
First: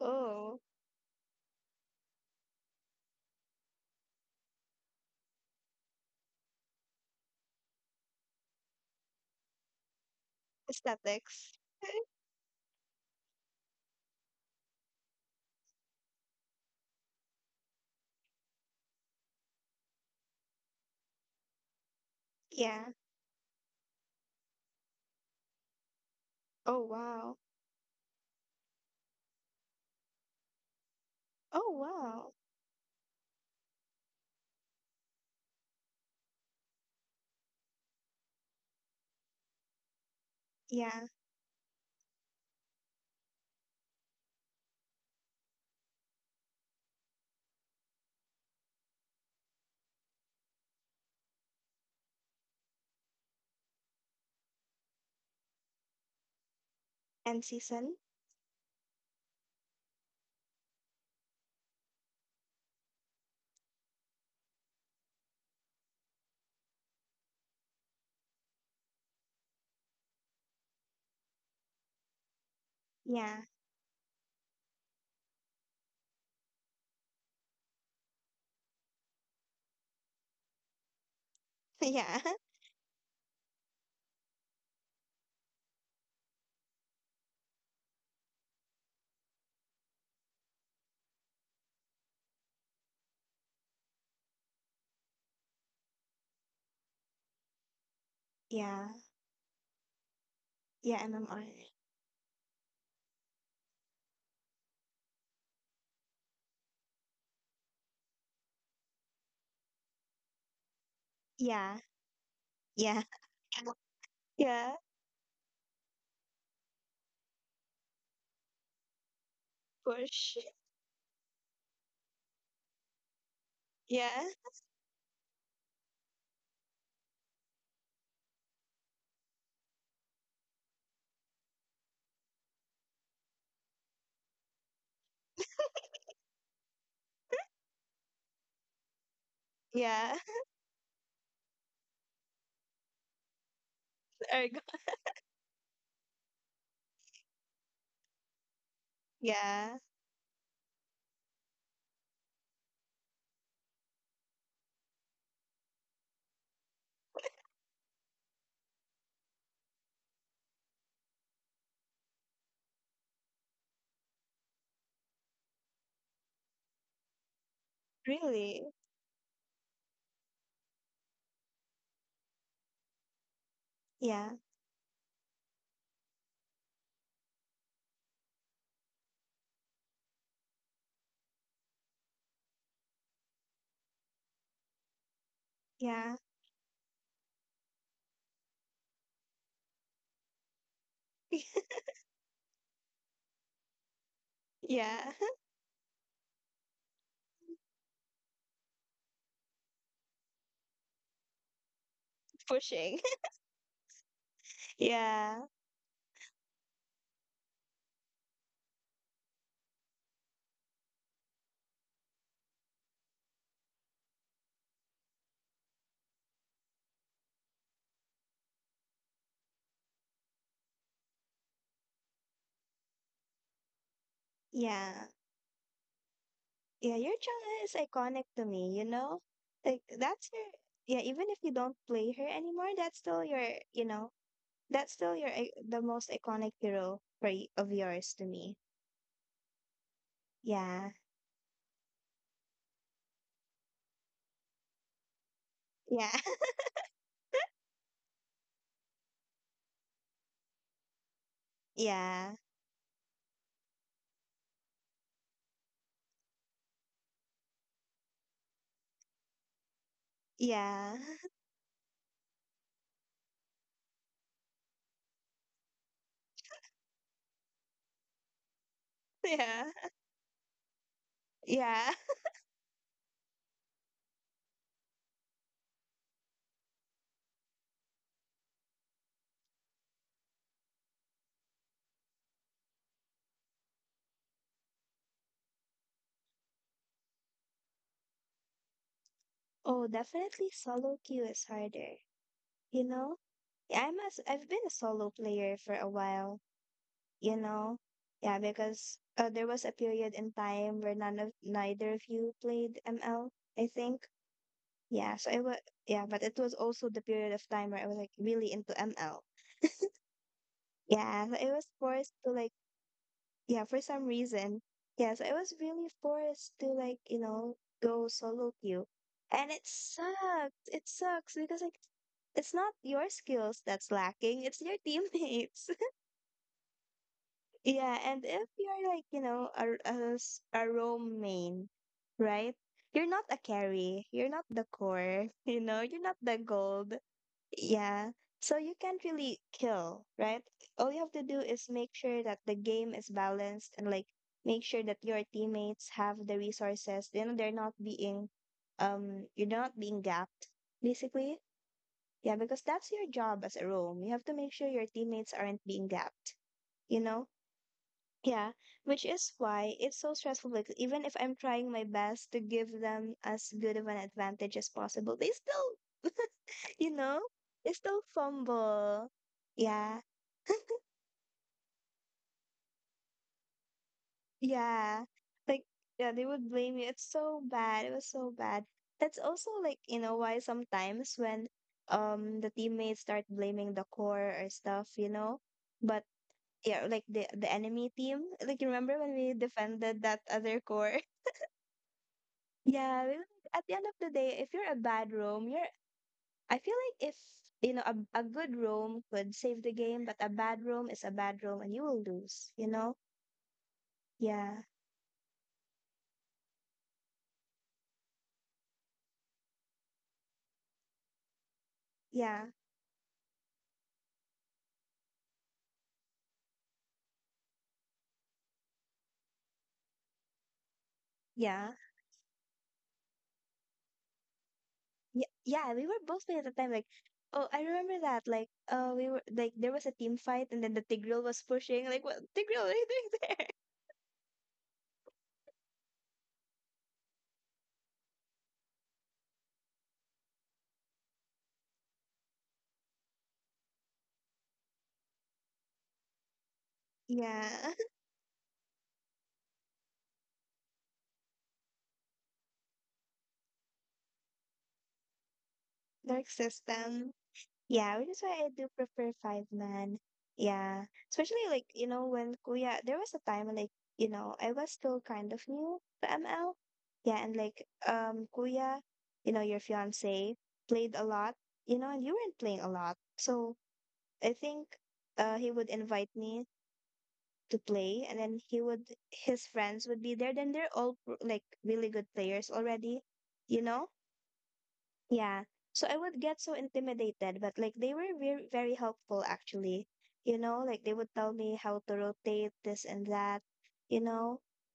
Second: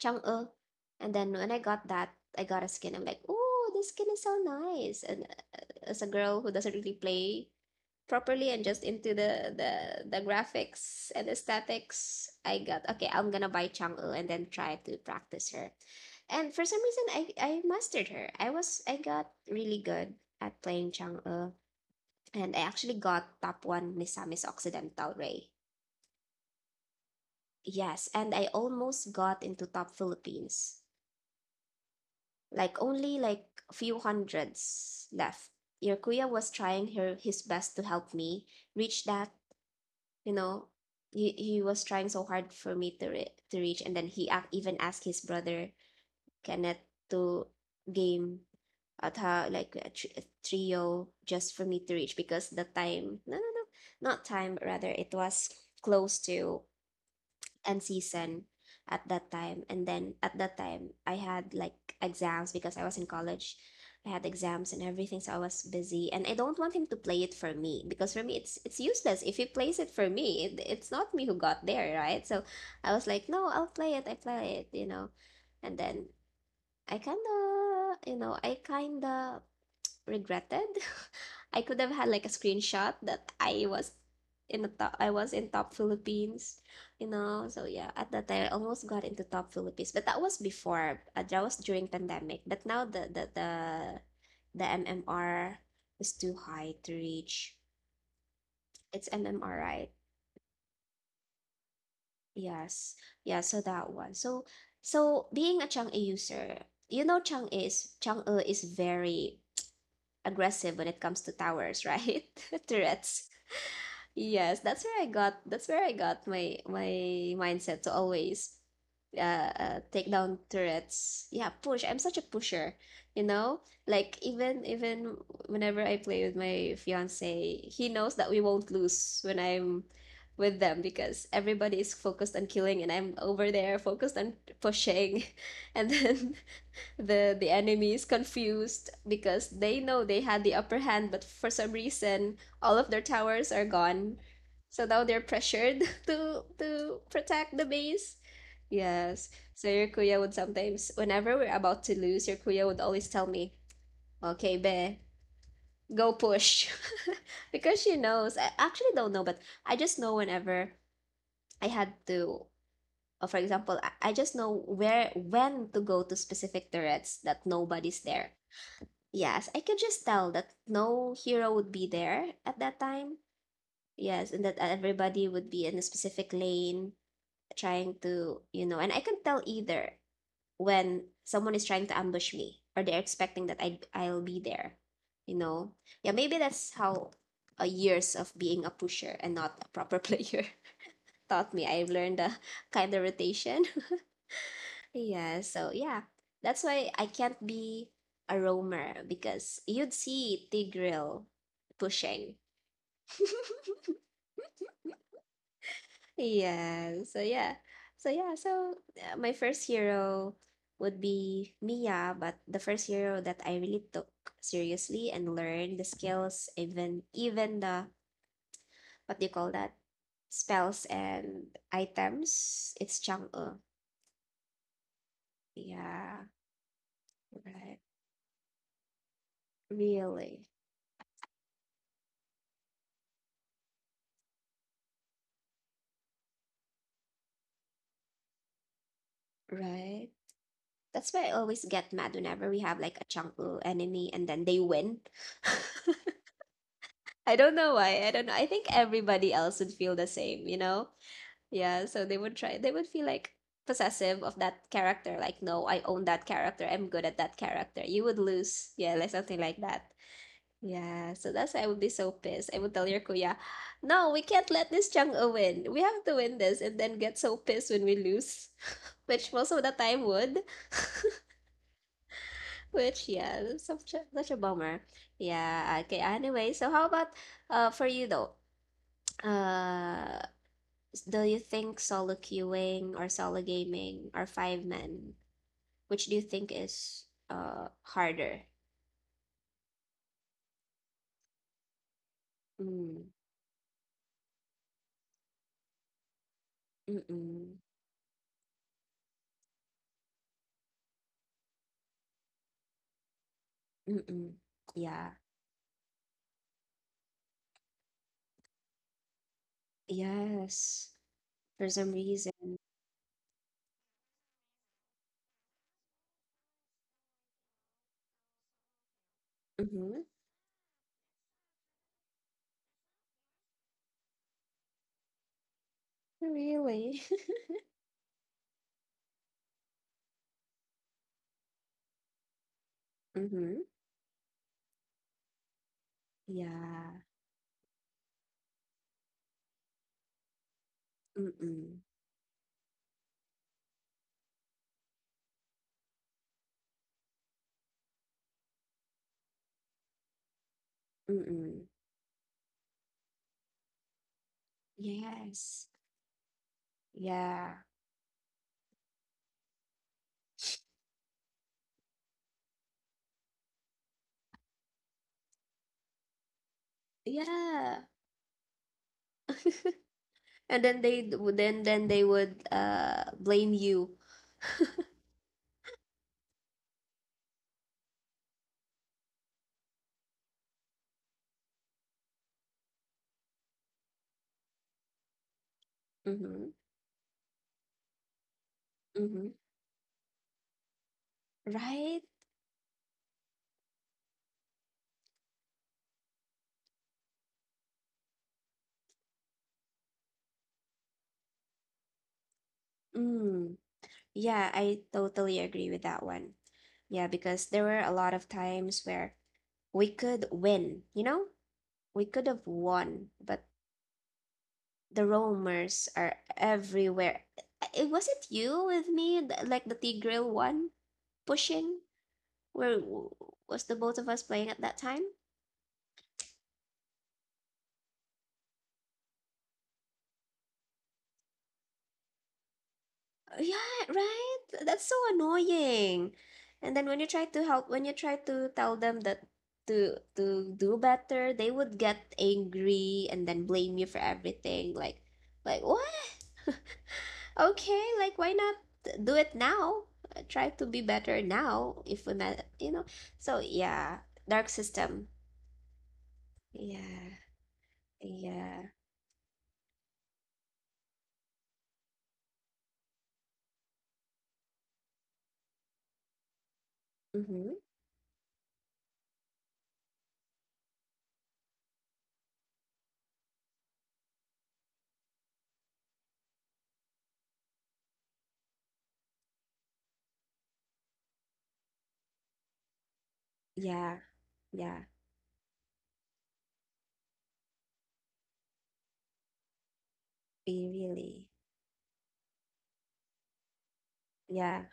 S1: Chang'e,
S2: oh,
S1: and then when I got that, I got a skin. I'm like, oh, this skin is so nice. And uh, as a girl who doesn't really play properly and just into the graphics and
S2: aesthetics.
S1: aesthetics, I got, okay, I'm gonna buy Chang'e and then try to practice her. And for some reason, I mastered her. I got really good at playing Chang'e. And I
S2: yeah.
S1: actually got top one Misamis Occidental, Ray.
S2: Oh wow.
S1: Yes, and I almost got into top Philippines,
S2: Oh wow.
S1: like only like a few hundreds left. Your kuya was trying her his best to help me reach that, you know.
S2: Yeah.
S1: He was trying so hard for me to to reach. And then he even asked his brother Kenneth to game at her like a, a trio, just for me to reach because the time, no no no not time rather it was close to
S2: End
S1: and
S2: season.
S1: season at that time. And then at that time, I had like exams because I was in college. I had exams and everything, so I was busy. And I don't want him to play it for me because for me, it's useless. If he plays it for me, it's not me who got there, right? So I was like,
S2: Yeah.
S1: no, I'll play it. I play it. And then I kind of, I kind of regretted. I could have had
S2: Yeah.
S1: like a screenshot that I was in the top, I was in top Philippines, So yeah, at that time I almost got into top Philippines, but that was before. That was during pandemic. But now the MMR is too high to reach.
S2: Yeah.
S1: It's MMR, right?
S2: Yeah, MMR.
S1: Yes. Yeah, so that one. So so being a Chang'e user, you know Chang'e is very aggressive when it comes to
S2: Yeah.
S1: towers, right?
S2: Yeah.
S1: Turrets. Yes,
S2: Yeah.
S1: that's where I got my mindset to always take
S2: Push.
S1: down turrets. Yeah, push. I'm such a pusher, you know?
S2: Yeah.
S1: Like even whenever I play with my fiance, he knows that we won't lose when I'm with them because everybody is focused on killing and I'm over there focused on pushing. And then the enemy is confused because they know
S2: Yeah.
S1: they had the upper hand, but for some reason all of their towers are gone.
S2: Ergo.
S1: So now they're pressured to protect the base. Yes. So
S2: Yeah.
S1: your kuya would sometimes, whenever we're about to lose, your kuya would always tell me, "Okay, be, go push," because she knows. I actually don't know, but I just know whenever I had to. For example, I just know where when to go to specific turrets that nobody's there.
S2: Really?
S1: Yes, I could just tell that no hero would be there at that time.
S2: Yeah.
S1: Yes, and that everybody would be in a specific lane trying to, you know, and I can tell either when someone is trying to ambush me or they're expecting that I'll be there, you know. Yeah,
S2: Yeah.
S1: maybe that's how years of being a pusher and not a proper player taught me. I've learned a kind of rotation.
S2: Yeah.
S1: Yeah, so yeah. That's why I can't be a roamer because you'd see Tigreal pushing.
S2: Pushing. Yeah.
S1: Yeah. So yeah. So yeah. So my first hero would be Mia, but the first hero that I really took seriously and learned the skills, even the what do you call that? Spells and items. It's Chang'e.
S2: Yeah.
S1: Yeah.
S2: Yeah. Your channel is
S1: Right.
S2: iconic to me, you know? Like, that's your,
S1: Really.
S2: yeah, even if you don't play her anymore, that's still your, you know, that's still your, the most iconic hero for, of yours to me.
S1: Right.
S2: Yeah.
S1: That's why I always get mad whenever we have like a Chang'e enemy and then they win.
S2: Yeah.
S1: I don't know why. I don't know. I think everybody else would feel the same, you know? Yeah, so they
S2: Yeah.
S1: would try, they would feel like possessive of that character. Like, no, I own that character. I'm good at that character. You would lose. Yeah, like something like that.
S2: Yeah.
S1: Yeah, so that's why I would be so pissed. I would tell your kuya, no, we can't let this Chang'e win. We have to win this and then get so pissed when we lose, which most of the
S2: Yeah.
S1: time would.
S2: Yeah.
S1: Which, yeah, that's such a, such a bummer. Yeah, okay. Anyway, so how about for you though? Uh, do you think solo queuing or solo gaming or five men, which do you think is harder?
S2: Oh, definitely solo queue is harder. You
S1: Mm,
S2: know, I've been a solo player for a while, you
S1: mm-mm,
S2: know. Yeah, because there was a period in time where none of neither of you played ML, I think.
S1: mm-mm. Yeah.
S2: Yeah, so it was yeah, but it was also the period of time where I was like really into ML.
S1: Yes.
S2: Yeah, so I was
S1: For some
S2: forced to
S1: reason.
S2: like yeah, for some reason, yes, I was really forced to like, go solo queue. And it
S1: Mm-hmm.
S2: sucks. It sucks because like it's not your skills that's lacking, it's your teammates.
S1: Really?
S2: Yeah, and if you're like, you know, a roam main, right? You're not a
S1: Mm-hmm.
S2: carry, you're not the core, you know, you're not the gold.
S1: Yeah.
S2: Yeah. So you can't really kill, right? All you have to do is
S1: Mm-mm.
S2: make sure that the game is balanced and like make sure that your teammates have the resources. You know, they're not being you're not being gapped, basically.
S1: Mm-mm.
S2: Yeah, because that's your job as a roam. You have to make sure your teammates aren't
S1: Yes.
S2: being gapped, you know?
S1: Yeah.
S2: Yeah, which is why it's so stressful because even if I'm trying my best to give them as good of an advantage as possible, they still You know, it's
S1: Yeah.
S2: still fumble. Yeah,
S1: and then then they would blame you.
S2: yeah. Like, yeah, they would blame you. It's so bad. It was so bad. That's also like, you know, why sometimes when the teammates start blaming the core or stuff, you know. But
S1: Mm-hmm.
S2: yeah, like the enemy team, like you remember when
S1: Mm-hmm.
S2: we defended that other core?
S1: Right?
S2: Yeah, we, at the end of the day, if you're a bad roam, you're I feel like if you know a good roam could save the game, but a bad roam is a bad roam and you will lose, you know?
S1: Mm. Yeah,
S2: Yeah,
S1: I totally agree with that one. Yeah, because there were a lot of times where we could win, you know? We could have
S2: yeah,
S1: won, but the roamers are everywhere. It wasn't you with me, like the Tigreal one
S2: yeah,
S1: pushing? Where w- was the both of us playing at that time?
S2: yeah, yeah. We were both playing at the time. Like, oh, I remember that. Like, we were like there was a team fight, and then the Tigreal was pushing. Like, what Tigreal? What are you doing there?
S1: Yeah, right? That's so annoying. And then when you try to help, when you try to tell them that to do better, they would get angry and then blame you for everything. Like what?
S2: Yeah,
S1: Okay, like why not do it now? Try to be better now if we met, you know. So yeah, dark system.
S2: dark system.
S1: Yeah,
S2: Yeah, which is why I
S1: yeah.
S2: do prefer five man. Yeah, especially like you know when Kuya. There was a time like you know I was still kind of new to ML. Yeah, and
S1: Mm-hmm.
S2: like Kuya, you know your fiance played a lot. You know, and you weren't playing a lot, so I think he would invite me to play, and then he would his friends would be there. Then they're all like really good players already, you know?
S1: Yeah, yeah.
S2: Yeah. So I would get so intimidated, but like they were very very helpful actually. You know,
S1: Be
S2: like they would
S1: really.
S2: tell me how to rotate this and that. You know,
S1: Yeah.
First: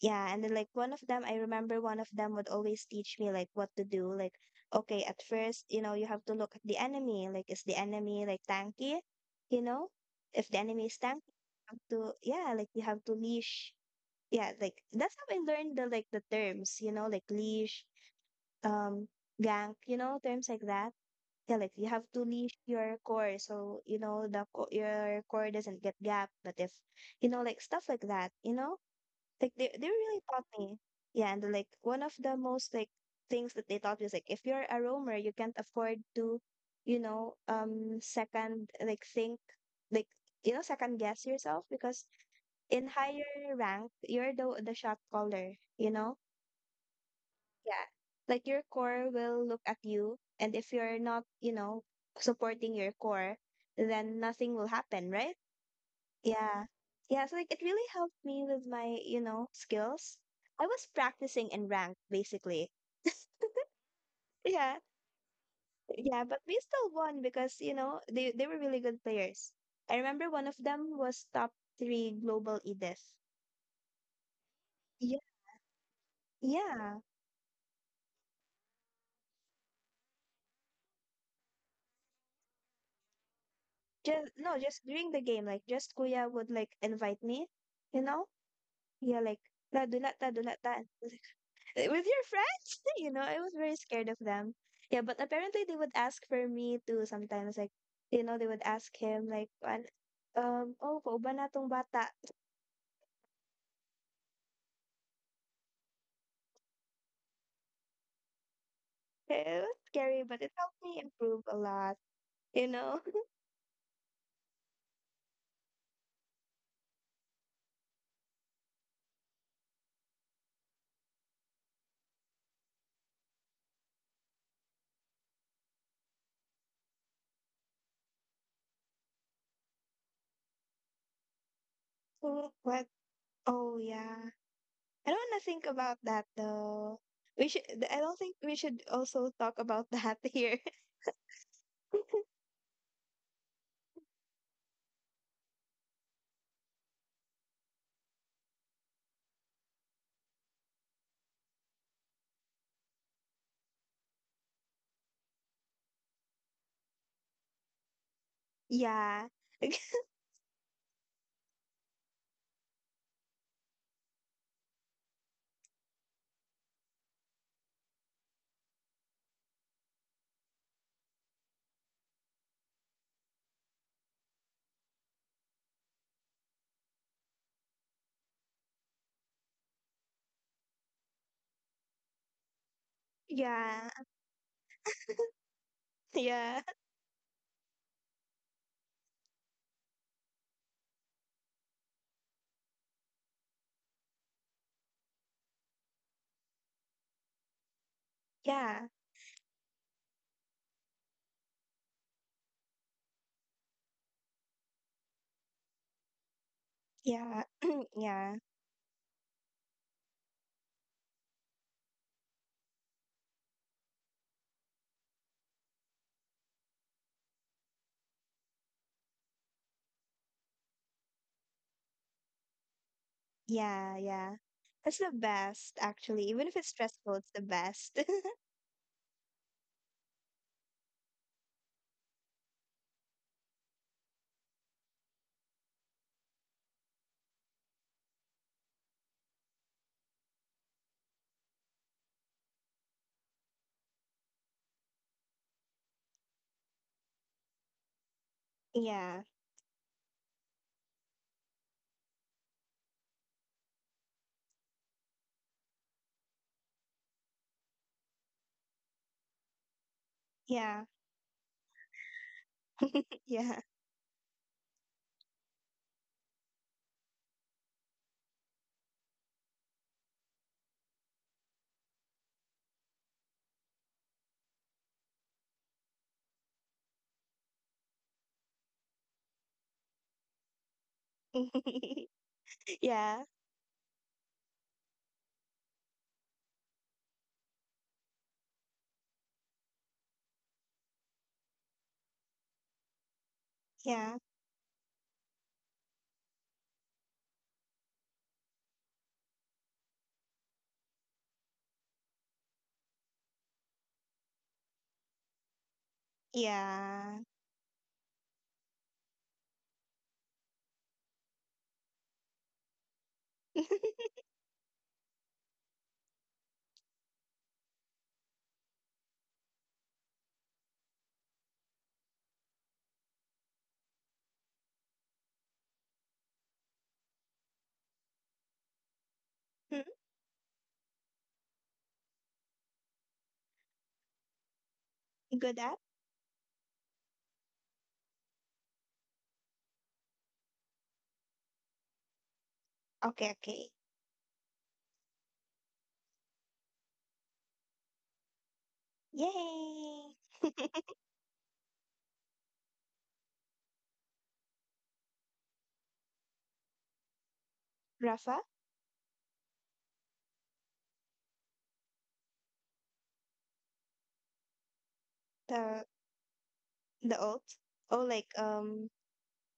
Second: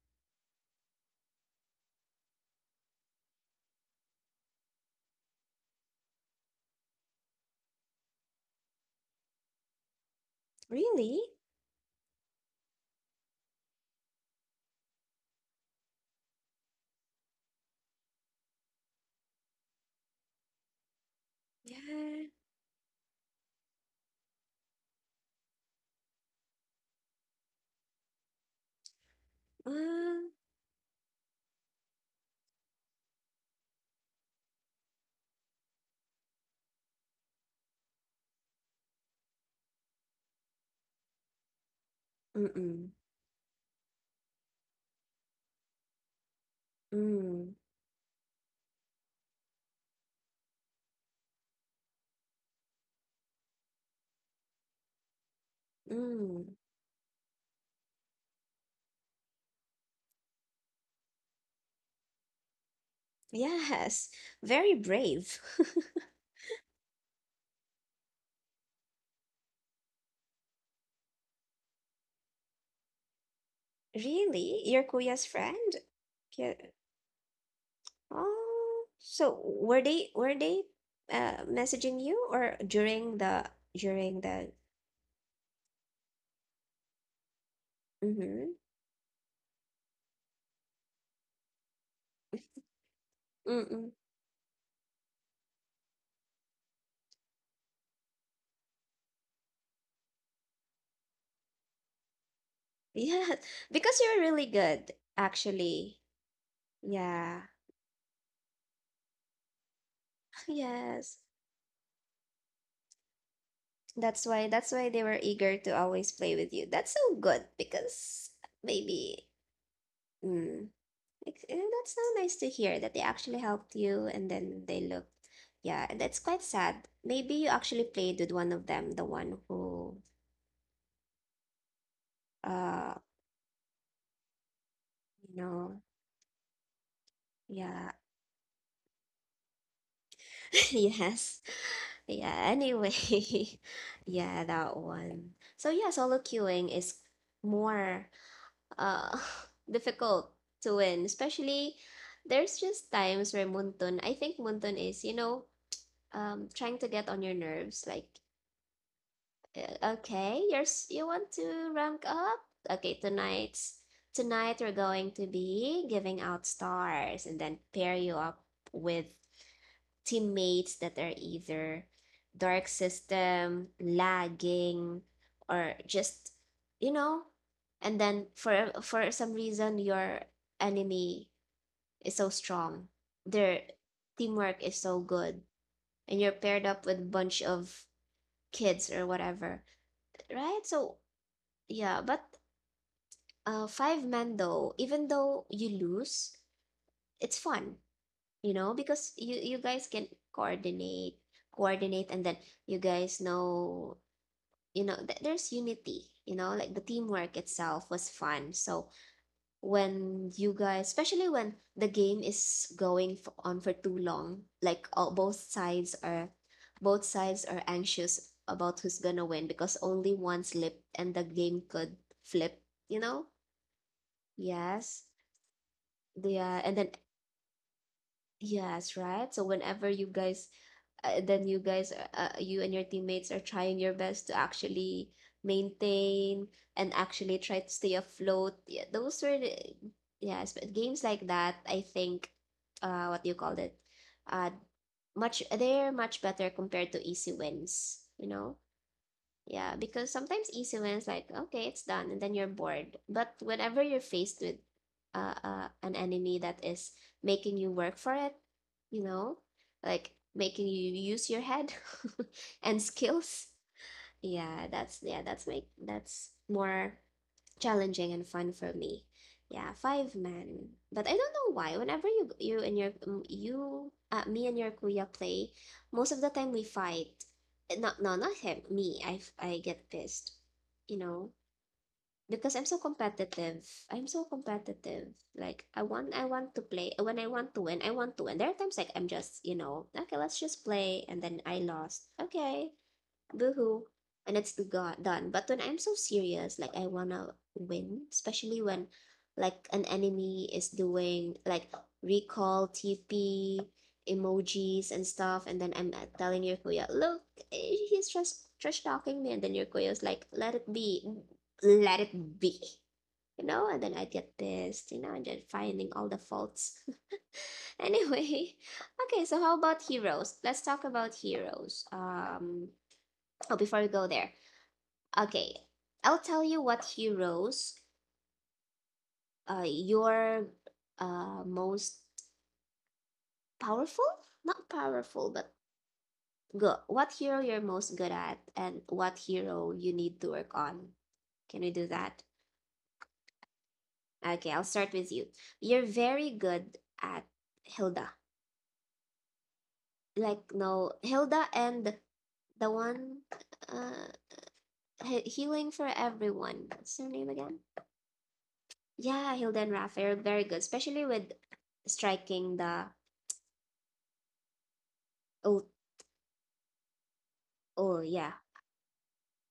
S2: yeah, and then like one of them, I remember one of them would always teach me like what to do. Like, okay, at first, you know, you have to look at the enemy. Like, is the enemy like tanky? You know, if the enemy is
S1: Really?
S2: tanky, you have to yeah, like you have to leash. Yeah, like that's how I learned the like the terms. You know, like leash, um, gank. You know, terms like that. Yeah, like you have to
S1: Yeah.
S2: leash your core so you know your core doesn't get gapped. But if you know, like stuff like that, you know like they really
S1: Mm,
S2: taught me. Yeah, and like one of the most like things that they taught me is like if you're a roamer, you can't afford to, you know, second like think like you know second guess yourself because in
S1: mm-mm,
S2: higher rank you're the shot caller, you know?
S1: mm,
S2: Yeah. Like your core will look at you and if you're not, you know, supporting your core, then nothing will happen, right?
S1: mm.
S2: Yeah. Yeah, so like it really helped me with my, you know, skills. I was practicing in rank basically.
S1: Yes,
S2: Yeah.
S1: very brave.
S2: Yeah, but we still won because, you know, they were really good players. I remember one of them was top 3 global Edith.
S1: Really? Your
S2: Yeah.
S1: kuya's friend? Yeah.
S2: Yeah.
S1: Oh, so were they messaging you or during
S2: Just
S1: the
S2: no, just during the game like just Kuya would like invite me, you know?
S1: mm-hmm.
S2: Yeah, like ta do not ta do not ta. With your friends you know I was very
S1: Mm-mm.
S2: scared of them yeah but apparently they would ask for me too sometimes like you know they would ask him like "An- oh pauban na tong bata
S1: Yeah, because you're really good, actually. Yeah.
S2: it was scary but it helped me
S1: Yes.
S2: improve a lot you know
S1: That's why they were eager to always play with you. That's so good because maybe mm, And that's so nice to hear that they actually helped you and then they looked. Yeah, and that's quite sad. Maybe you actually played with one of them, the one who,
S2: so what
S1: uh,
S2: oh yeah I don't want
S1: you
S2: to think
S1: know,
S2: about that though we should
S1: yeah,
S2: I don't think we should also talk about that here.
S1: yes, yeah. Anyway, yeah, that one. So yeah, solo queuing is more uh difficult to win, especially there's just times where Muntun, I think Muntun is, you know, trying to get on your nerves, like.
S2: Yeah.
S1: Okay, you want to rank up? Okay, tonight we're going to be giving out stars and then pair you up with teammates that are either dark system, lagging, or just you know. And then for some reason your enemy is so strong. Their
S2: Yeah.
S1: teamwork is so good, and you're
S2: Yeah.
S1: paired up with a bunch of kids or whatever, right? So yeah, but five men though, even though you lose, it's fun, you know,
S2: Yeah.
S1: because you guys can coordinate, coordinate, and then you guys know, you know, th there's unity, you know, like the teamwork
S2: Yeah.
S1: itself was
S2: Yeah.
S1: fun. So when you guys, especially when the game is going f on for too long, like all, both sides are anxious about who's gonna win because only one slipped and the game could flip, you know?
S2: Yeah. Yeah. That's
S1: Yes.
S2: the best, actually. Even if
S1: Yeah,
S2: it's
S1: and then
S2: stressful, it's the best.
S1: yes, right? So whenever you guys then you and your teammates are trying your best to actually maintain and actually try to stay afloat. Yeah, those were the, yes, but games like that, I think what do you call it? Uh much they're much better compared to easy wins, you know?
S2: Yeah.
S1: Yeah, because sometimes easy wins like okay, it's done, and then you're bored. But whenever you're faced with an enemy that is making you work for it, you know, like making
S2: Yeah.
S1: you use your head and skills,
S2: Yeah.
S1: yeah, that's yeah, that's more challenging and fun for me. Yeah, five men. But I don't know why. Whenever you you and your you me and your kuya play, most of the time we fight. Eh, no, no, not him. Me. I get pissed. You know, because I'm so
S2: Yeah.
S1: competitive. I'm so competitive. Like I want to play. When I want to win, I want to win. There are times like I'm just, you know, okay, let's just play and then I lost. Okay, boohoo,
S2: Yeah.
S1: and it's done, but when I'm so serious like I wanna win, especially when like an enemy is doing like recall TP emojis and stuff and then I'm telling your kuya,
S2: Yeah.
S1: look, eh, he's just trash talking me and then your kuya's like let it be, let it be, you know, and then I get pissed, you know, and then finding all the faults. Anyway, okay, so how about heroes? Let's talk about heroes. Oh, before we go there, okay, I'll tell you what heroes
S2: Hmm,
S1: your most powerful, not powerful, but
S2: good at?
S1: good. What hero you're most good at, and what hero you need to work on. Can we do that?
S2: Okay, okay.
S1: Okay, I'll start with you. You're very good at Hilda.
S2: Yay!
S1: Like no, Hilda and the one uh he- healing for everyone. What's her name again?
S2: Rafa,
S1: Yeah, Hilda and Raphael, very good, especially with striking the ult.
S2: the the old. Oh,
S1: Oh
S2: like
S1: yeah.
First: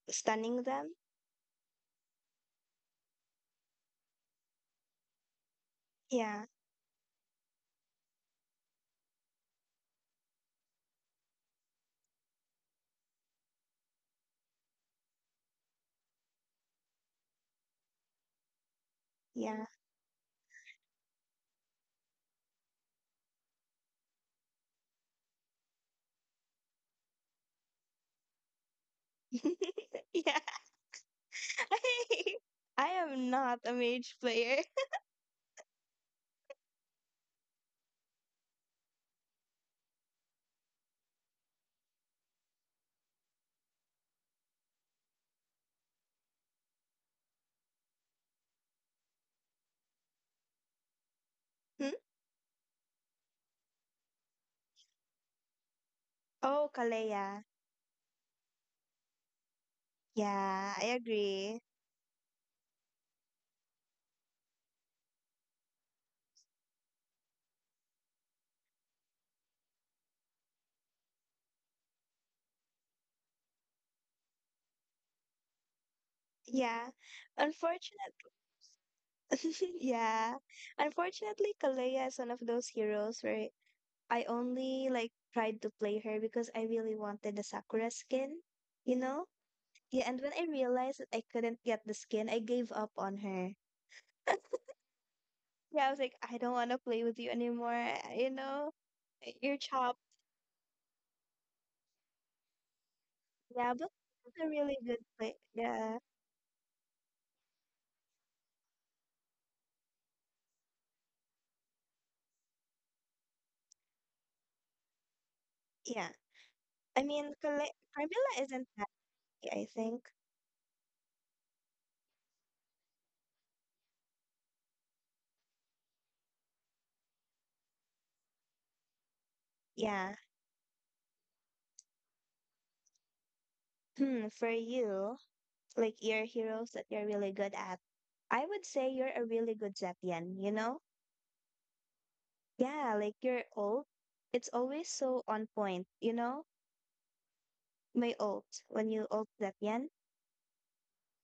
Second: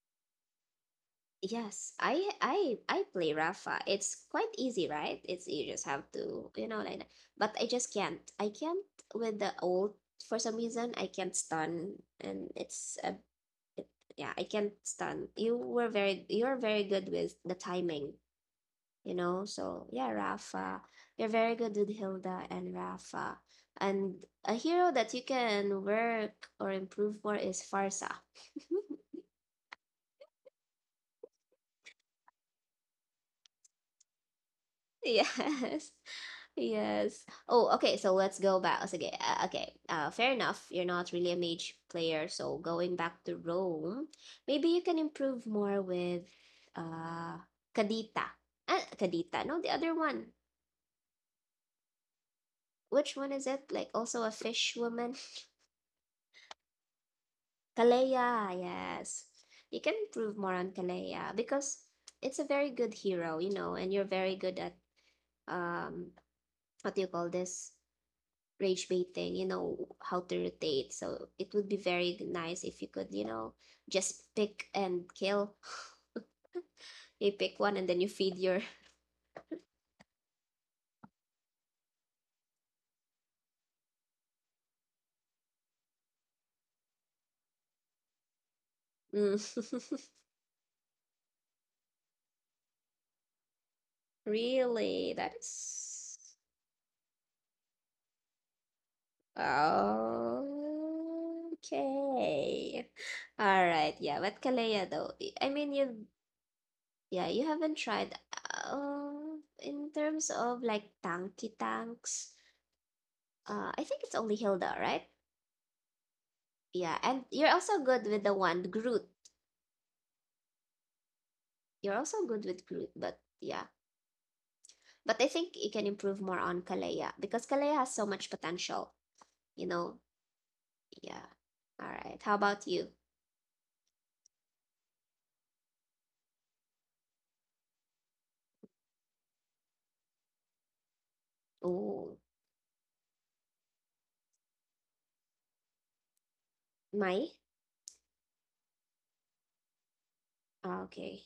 S2: stunning them?
S1: Yes. I play Rafa. It's quite easy, right? It's you just have
S2: Yeah,
S1: to, you know, like that. But I just can't. I can't with the old for some reason. I can't stun and it's a it, yeah, I can't stun. You're very good with the timing, you know?
S2: yeah.
S1: So, yeah, Rafa. You're very good with Hilda and Rafa. And a hero that you can work or improve for is Farsa.
S2: yeah. I am not a mage player.
S1: Yes. Yes. Oh, okay. So let's go back. Oh, Sige. Okay. Fair enough. You're not really a mage player. So going back to Rome, maybe you can improve more with uh Kadita. Ah, Kadita. No, the other one.
S2: Hmm?
S1: Which one is it? Like also a fish woman?
S2: Oh, Kalea.
S1: Kalea. Yes. You can improve more on
S2: Yeah, I
S1: Kalea
S2: agree.
S1: because it's a very good hero, you know, and you're very good at um what do you call this? Rage baiting, you know, how to rotate. So it would be very nice if you could, you know, just pick and kill.
S2: Yeah.
S1: You pick one and then you
S2: Unfortunately.
S1: feed your.
S2: yeah. Unfortunately, Kalea is one of those heroes where I only like tried to play her because I really wanted the Sakura skin, you know?
S1: Mm.
S2: Yeah, and when I realized that I couldn't get the skin, I gave up on her.
S1: Really? That
S2: Yeah, I was like,
S1: is.
S2: I don't want to play with you anymore. You know, you're chopped.
S1: Oh, okay. All
S2: Yeah, but
S1: right. Yeah,
S2: it's
S1: but
S2: a really
S1: Kalea,
S2: good
S1: though,
S2: play.
S1: I mean,
S2: Yeah,
S1: you. Yeah, you haven't tried. In terms of like tanky tanks, I think it's only Hilda, right?
S2: yeah.
S1: Yeah,
S2: I
S1: and
S2: mean,
S1: you're also good with the
S2: Carmilla
S1: one
S2: isn't
S1: Groot.
S2: happy, I think.
S1: You're also good with Groot, but yeah. But I think you can improve more on Kalea because Kalea has so much potential, you know?
S2: Yeah.
S1: Yeah. All right. How about you?
S2: Hmm, for you, like your heroes that you're really good at, I would say you're a really good Zeptian, you know?
S1: Oh,
S2: Yeah, like your ult, it's always so on point, you know?
S1: Mai?
S2: My ult, when you ult Zeptian.
S1: Ah, okay.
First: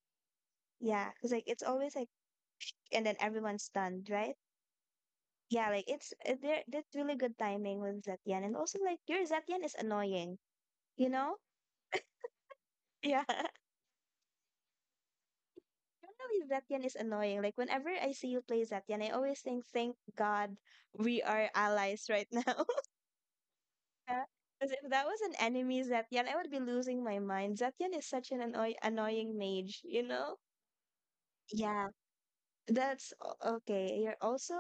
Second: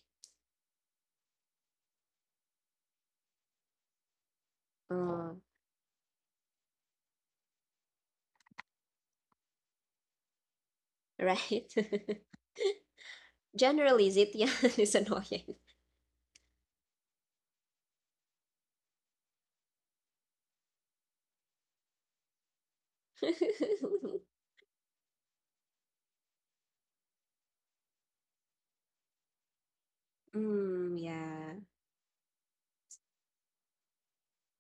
S2: Yeah, because like it's always like, and then everyone's stunned, right?
S1: Uh,
S2: Yeah, like it's there. That's really good timing with Zetian, and also like your Zetian is annoying, you know?
S1: right.
S2: Yeah,
S1: Generally, Zitian is annoying.
S2: generally Zetian is annoying. Like whenever I see you play Zetian, I always think, thank God we are allies right now. Because if that was an enemy Zetian, I would be losing my mind. Zetian is such an annoying mage, you know?
S1: Mm, yeah.
S2: Yeah, that's okay. You're also,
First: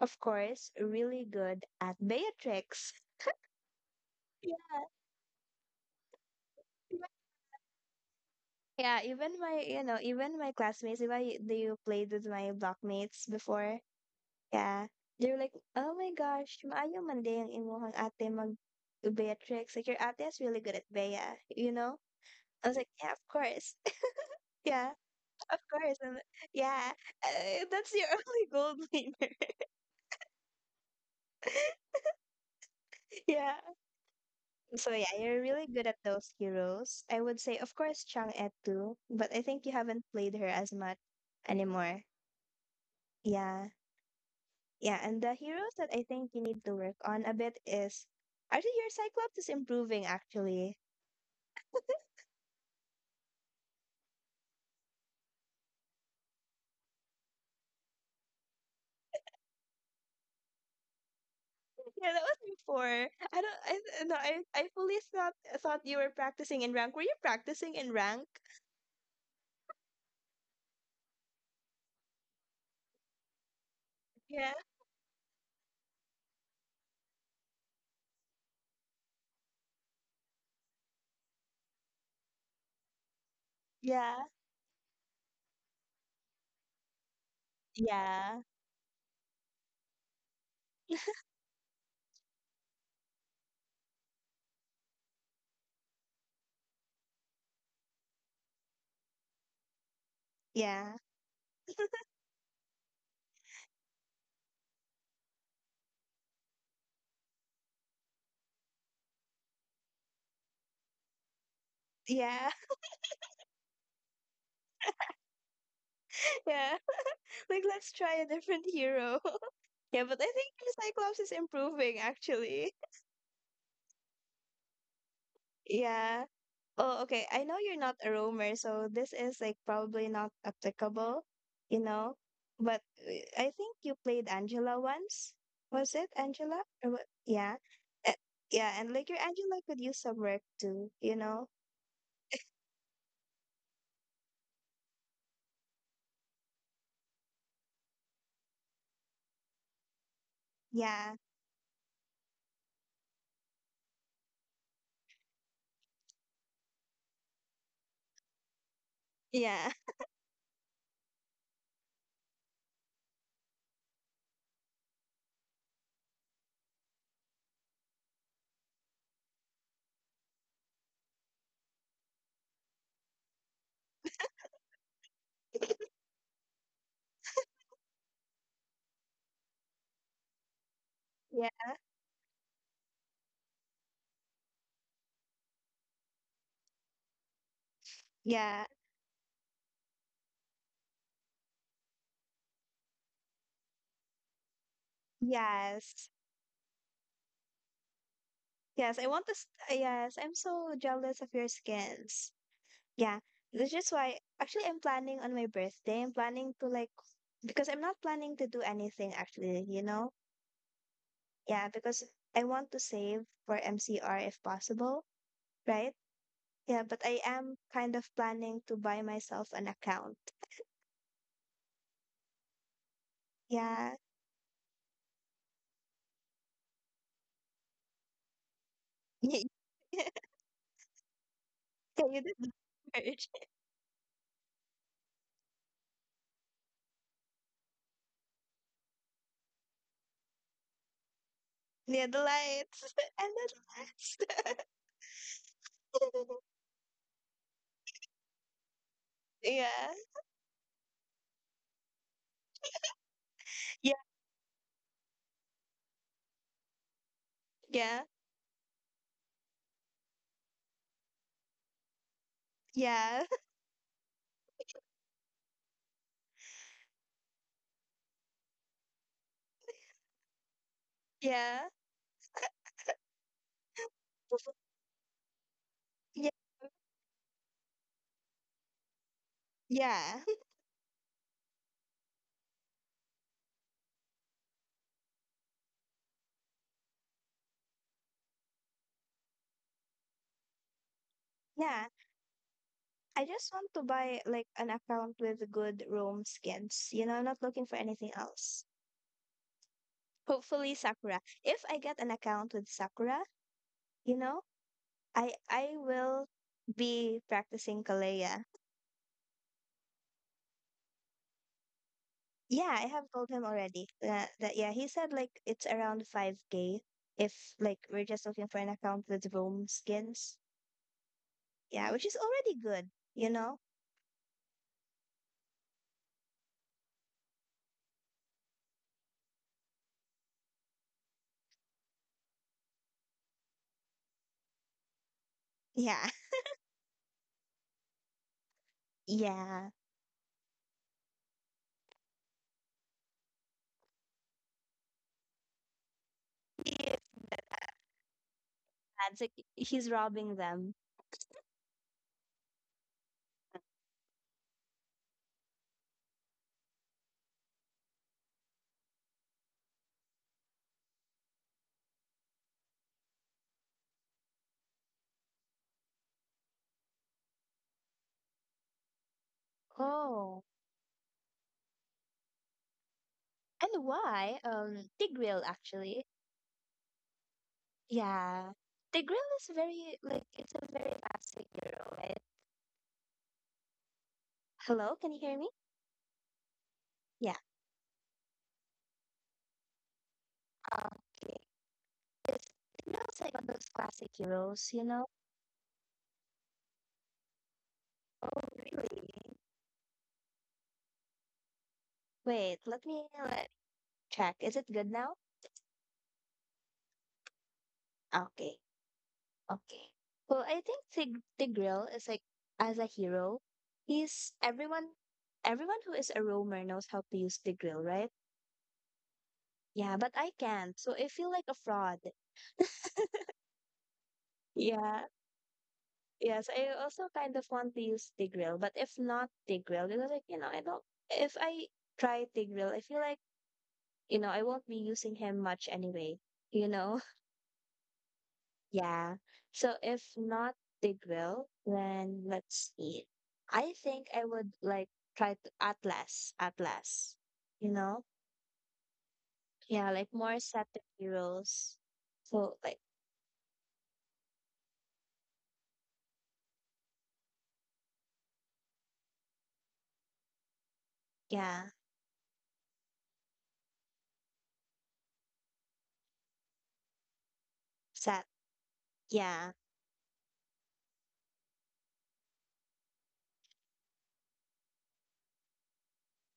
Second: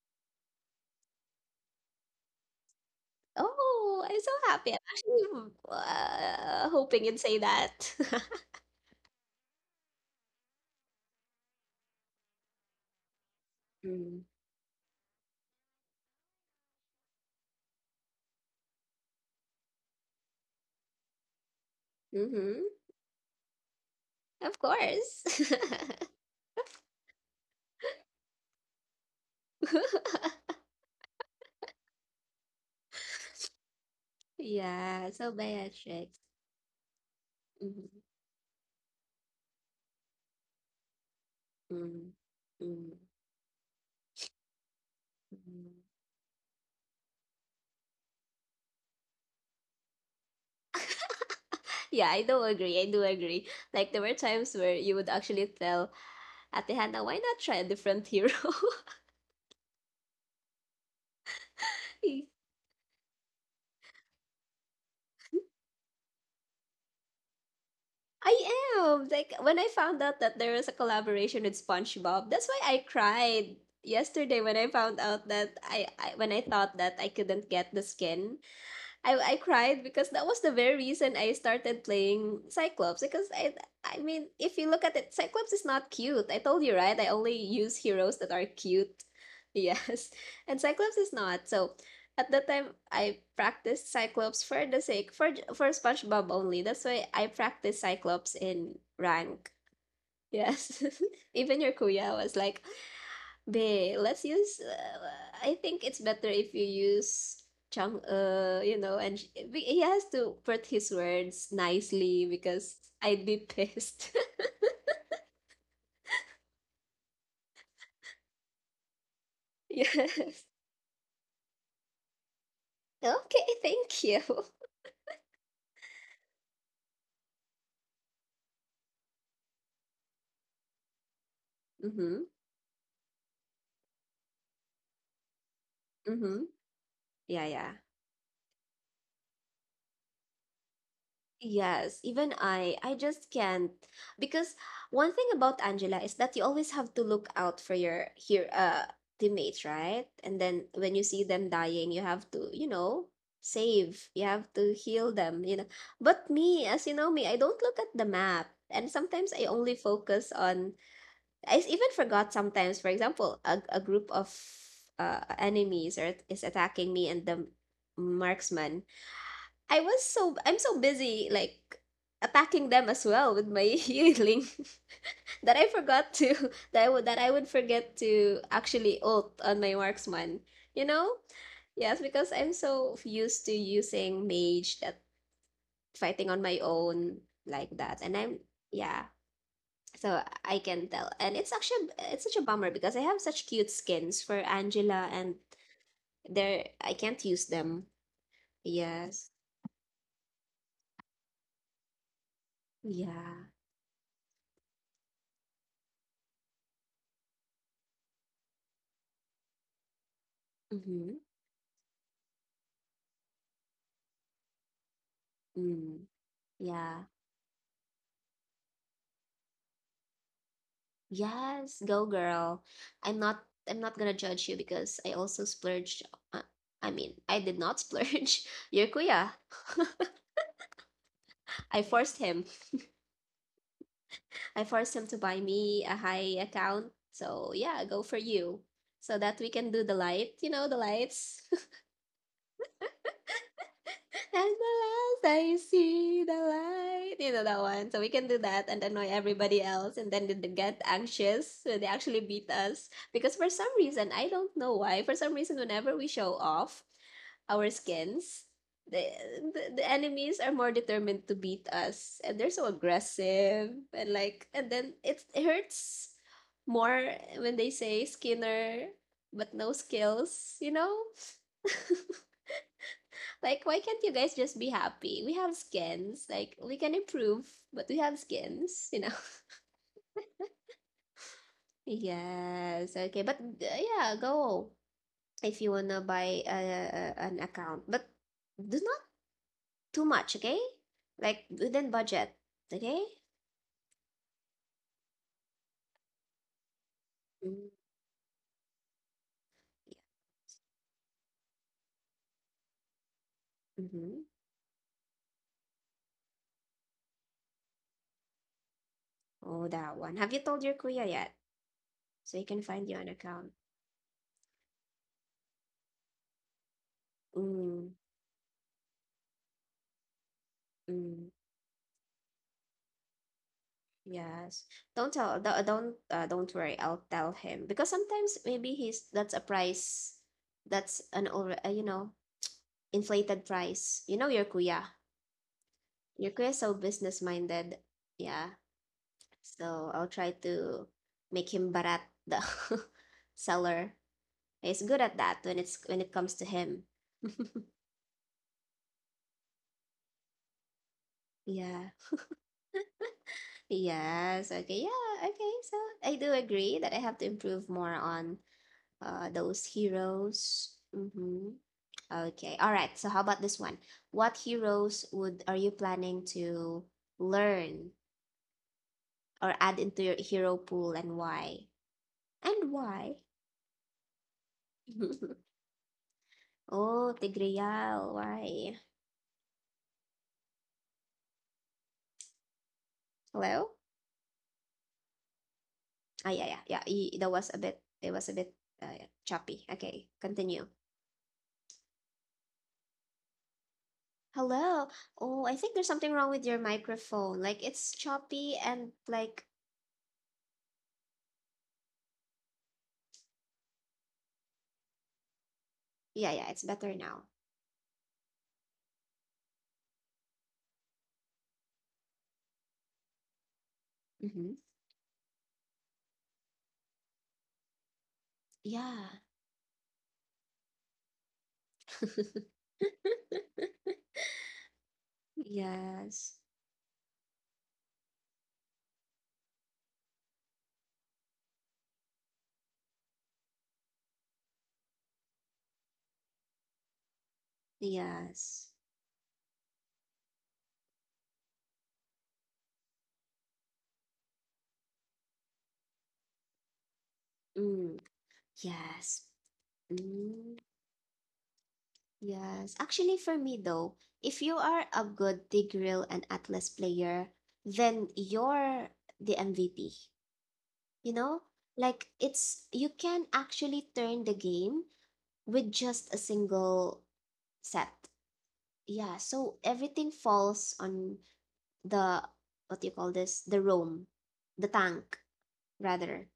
S2: of course, really good at Beatrix.
S1: Oh, I'm so happy. I'm actually hoping you'd say that.
S2: Yeah, even my, you know, even my classmates, if I do you played with my blockmates before,
S1: Mm.
S2: yeah, they're like, oh my gosh, maayo man din yung imuhang ate mag Beatrix. Like, your ate is really good at Bea, you know?
S1: Hmm.
S2: I was like, yeah, of course.
S1: Of
S2: Yeah,
S1: course.
S2: of course. And yeah, that's your only gold winner. Yeah. So yeah,
S1: Yeah, so
S2: you're really good at
S1: Beatrix.
S2: those heroes. I would say, of
S1: Mm-hmm.
S2: course, Chang'e too, but I think you haven't played her as much anymore.
S1: Mm. Mm.
S2: Yeah. Yeah, and the heroes
S1: Mm.
S2: that I think you need to work on a bit is actually your Cyclops is improving actually.
S1: Yeah, I do agree. I do agree. Like there were times where you would actually tell Ate Hannah, why not try a different hero?
S2: Yeah, that
S1: Y-
S2: was before. I don't I- no, I fully thought you were practicing in rank. Were you practicing in rank?
S1: I am. Like when I found out that there was a collaboration with SpongeBob, that's why I cried yesterday
S2: Yeah.
S1: when I found out that I, when I thought that I couldn't get the skin, I cried because that was the very reason I started playing Cyclops because I
S2: Yeah.
S1: mean if you look at it, Cyclops is not cute. I told you, right? I only use heroes that
S2: Yeah.
S1: are cute. Yes. And Cyclops is not. So at that time I practiced Cyclops for the sake for SpongeBob only. That's why I practiced Cyclops in rank. Yes.
S2: Yeah.
S1: Even your kuya was like, Bae, let's use. I think it's better if you use Chang, you know, and he has to put his words nicely
S2: Yeah.
S1: because I'd be pissed.
S2: Yeah. Like let's try a different hero. Yeah, but I
S1: Yes.
S2: think your Cyclops is improving actually.
S1: Okay, thank you.
S2: Yeah. Oh, okay. I know you're not a roamer, so this is like probably not applicable, you know.
S1: Mm-hmm.
S2: But uh, I think you played Angela once. Was it
S1: Mm-hmm.
S2: Angela? Or what?
S1: Yeah,
S2: Yeah.
S1: yeah.
S2: Uh, yeah, and like your Angela could use some work too, you know?
S1: Yes, even I. I just can't because one thing about Angela is that you always have to look out for your here teammates, right? And then when you
S2: Yeah.
S1: see them dying, you have to, you know, save. You have to heal them, you know. But me, as you know me, I don't look at the map. And sometimes I
S2: Yeah.
S1: only focus on even forgot sometimes, for example, a group of enemies is attacking me and the marksman. I'm so busy like packing them as well with my healing that I forgot to that I would forget to actually ult on my marksman. You know?
S2: Yeah.
S1: Yes, because I'm so used to using mage that fighting on my own like that. And I'm
S2: Yeah.
S1: yeah, so I can tell. And it's actually it's such a bummer because I have such cute skins for Angela and
S2: Yes.
S1: they're I can't use them.
S2: Yes, I want
S1: Yes.
S2: this. Yes, I'm so jealous of your skins. Yeah.
S1: Yeah.
S2: Which is why actually I'm planning on my birthday. I'm planning to like because I'm not planning to do anything actually, you know?
S1: Mm-hmm.
S2: Yeah, because I want to save for MCR if possible, right?
S1: Mm.
S2: Yeah, but
S1: Yeah.
S2: I am kind of planning to buy myself an account.
S1: Yes, go girl. I'm not I'm
S2: Yeah.
S1: not gonna judge you because I also splurged. Uh, I mean, I did not splurge. Your kuya.
S2: Can
S1: I forced
S2: you do
S1: him.
S2: the research?
S1: I forced him to buy me a high account. So yeah, go for you. So that we can do the light, you know, the lights.
S2: Yeah, the lights and the lights.
S1: At the last I see the light. You know that one. So we can do that and annoy everybody
S2: Yeah.
S1: else. And then they get anxious. So they actually beat us. Because for some
S2: Yeah.
S1: reason, I don't know why, for some reason, whenever we show off our
S2: Yeah.
S1: skins, the, the enemies are more determined to beat us. And they're so
S2: Yeah.
S1: aggressive. And like, and then it hurts more when they say skinner, but no skills, you know?
S2: Yeah.
S1: Like, why can't you guys just be happy? We have
S2: Yeah. Yeah.
S1: skins. Like, we can improve, but we have skins, you know? Yes. Okay. But yeah, go if you wanna buy an account, but do not too much, okay? Like
S2: Yeah.
S1: within budget, okay?
S2: I just want to buy like an account with good roam skins, you know, not looking
S1: Mm,
S2: for anything else.
S1: yeah.
S2: Hopefully Sakura. If I get an account with Sakura, you
S1: Mm-hmm.
S2: know, I will be practicing Kalea.
S1: Oh, that one. Have you told your kuya yet? So he can
S2: Yeah, I
S1: find you
S2: have
S1: an
S2: told him
S1: account.
S2: already that yeah, he said like it's around 5k if like
S1: Mm,
S2: we're just looking for an account with roam skins.
S1: mm.
S2: Yeah, which is already good, you know?
S1: Yes. Don't. Don't worry. I'll tell him because sometimes maybe he's that's a price. That's an over. You know, inflated price. You know your kuya.
S2: Yeah.
S1: Your kuya is so business minded. Yeah.
S2: Yeah.
S1: So I'll try to make him barat the seller. He's good at that when it comes to him.
S2: That's like he's robbing them.
S1: Yeah. Yes. Okay. Yeah. Okay. So I do agree that I have to improve more on those heroes. Mm-hmm. Okay. All right. So how about this one? What heroes would Are you planning to learn or add into your
S2: Oh,
S1: hero pool and why? And why?
S2: and why? Tigreal actually.
S1: Oh, Tigreal.
S2: Yeah.
S1: Why?
S2: Tigreal is very like it's a very fast hero, right?
S1: Hello?
S2: Hello, can you hear me?
S1: Ah, yeah, yeah, yeah. That
S2: Yeah.
S1: was a bit, it was a bit uh, choppy. Okay, continue.
S2: Okay. This feels like one of those classic heroes,
S1: Hello?
S2: you know?
S1: Oh, I think there's something wrong with your microphone. Like, it's
S2: Oh,
S1: choppy and
S2: really?
S1: like,
S2: Wait, let me let check. Is it good now?
S1: yeah, yeah, it's better now.
S2: Okay, okay. Well, I think Tigreal is like as a hero. He's
S1: Mm-hmm.
S2: everyone. Everyone who is a roamer knows how to use Tigreal, right?
S1: Yeah.
S2: Yeah, but I can't, so I feel like a fraud. Yeah,
S1: Yes.
S2: yes. I also kind of want to use Tigreal, but if not Tigreal, because like you know, I don't. If I try Tigreal, I feel like you know, I won't be using him much anyway, you know?
S1: Yes.
S2: Yeah. So if not the grill, then let's see. I think I would like try to Atlas, you
S1: Mm,
S2: know?
S1: yes.
S2: Yeah, like more
S1: Mm,
S2: set of heroes. So
S1: yes.
S2: like,
S1: Actually, for me though, if you are a good Tigreal and Atlas player, then you're the MVP. You know?
S2: yeah,
S1: Like it's you can actually turn the game with just a single set.
S2: set.
S1: Yeah,
S2: Yeah,
S1: so everything falls on the what do you call this? The roam, the tank rather.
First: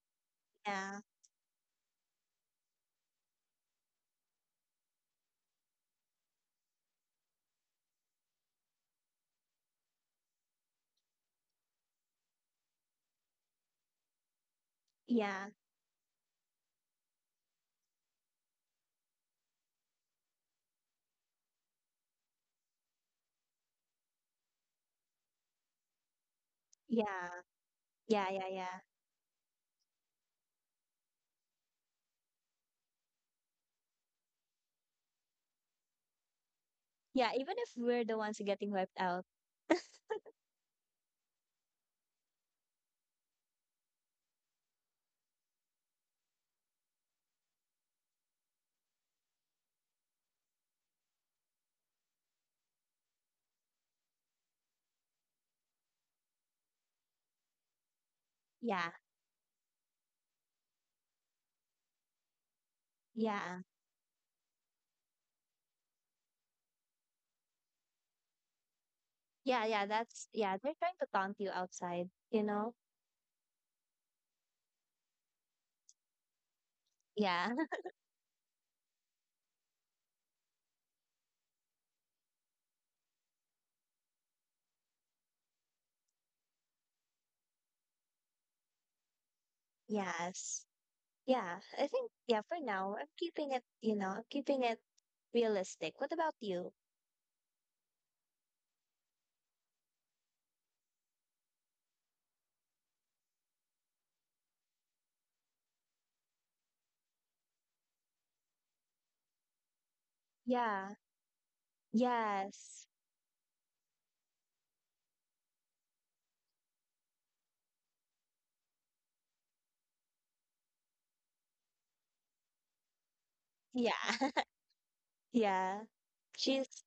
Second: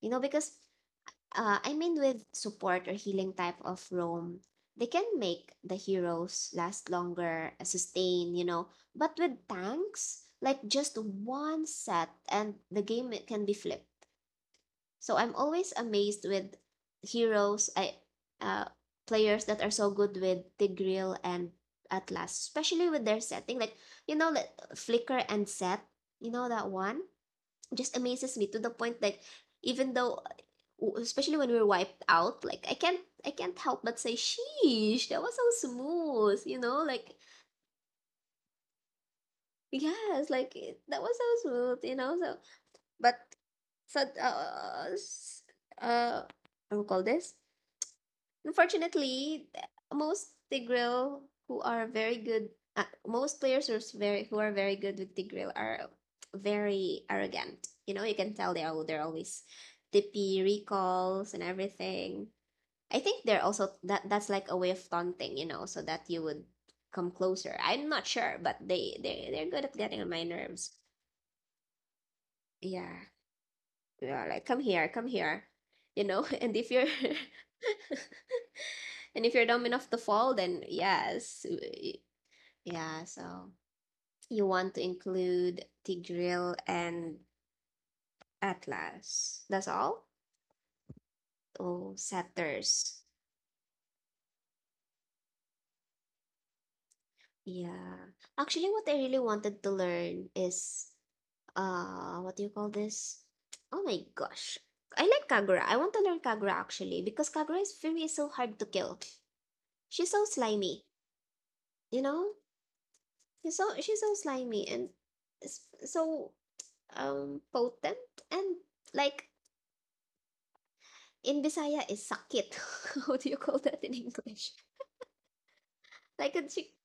S1: You know, because
S2: yeah,
S1: I mean, with support or healing type of Rome, they can make the heroes last longer, sustain, you know. But with tanks, like just one set and the game it can be flipped. So I'm
S2: yeah,
S1: always amazed with heroes, I, uh, players that are so good with Tigreal and Atlas, especially with their setting. Like, you know, like, Flicker and Set, you know that one?
S2: yeah,
S1: Just
S2: yeah,
S1: amazes me
S2: yeah,
S1: to the
S2: yeah.
S1: point that even though especially when we were wiped out, like I can't help but say sheesh, that was so smooth, you know, like
S2: Yeah, even if we're the ones getting wiped out.
S1: yes, like that was so smooth, you know, so but so uh what do you call this? Unfortunately, most tigreal who are very good, most players who are very good with tigreal are very arrogant. You know, you can tell
S2: Yeah,
S1: they're always dippy recalls and everything. I think they're
S2: yeah,
S1: also that that's like a way of taunting, you know, so that you would come closer. I'm not sure, but they're
S2: yeah,
S1: good at
S2: yeah.
S1: getting on my
S2: That's, yeah, they're
S1: nerves.
S2: trying to taunt you outside, you know?
S1: Yeah, yeah, like come here, you know. And if you're
S2: Yeah.
S1: and if you're dumb enough to fall, then yes. Yeah, so you want to include Tigreal and Atlas. That's all?
S2: Yes. Yeah, I
S1: Oh,
S2: think yeah, for now
S1: Satyrs.
S2: I'm keeping it, you know, I'm keeping it realistic. What about you?
S1: Yeah. Actually, what I really wanted to learn is what do you call this? Oh my gosh. I like Kagura. I want to learn Kagura actually because Kagura's Fury is so hard to kill. She's so slimy,
S2: Yeah.
S1: you know?
S2: Yes.
S1: She's so slimy and so potent and like in Bisaya is sakit. How do you call that in
S2: Yeah.
S1: English?
S2: Yeah.
S1: Like a chick,
S2: She's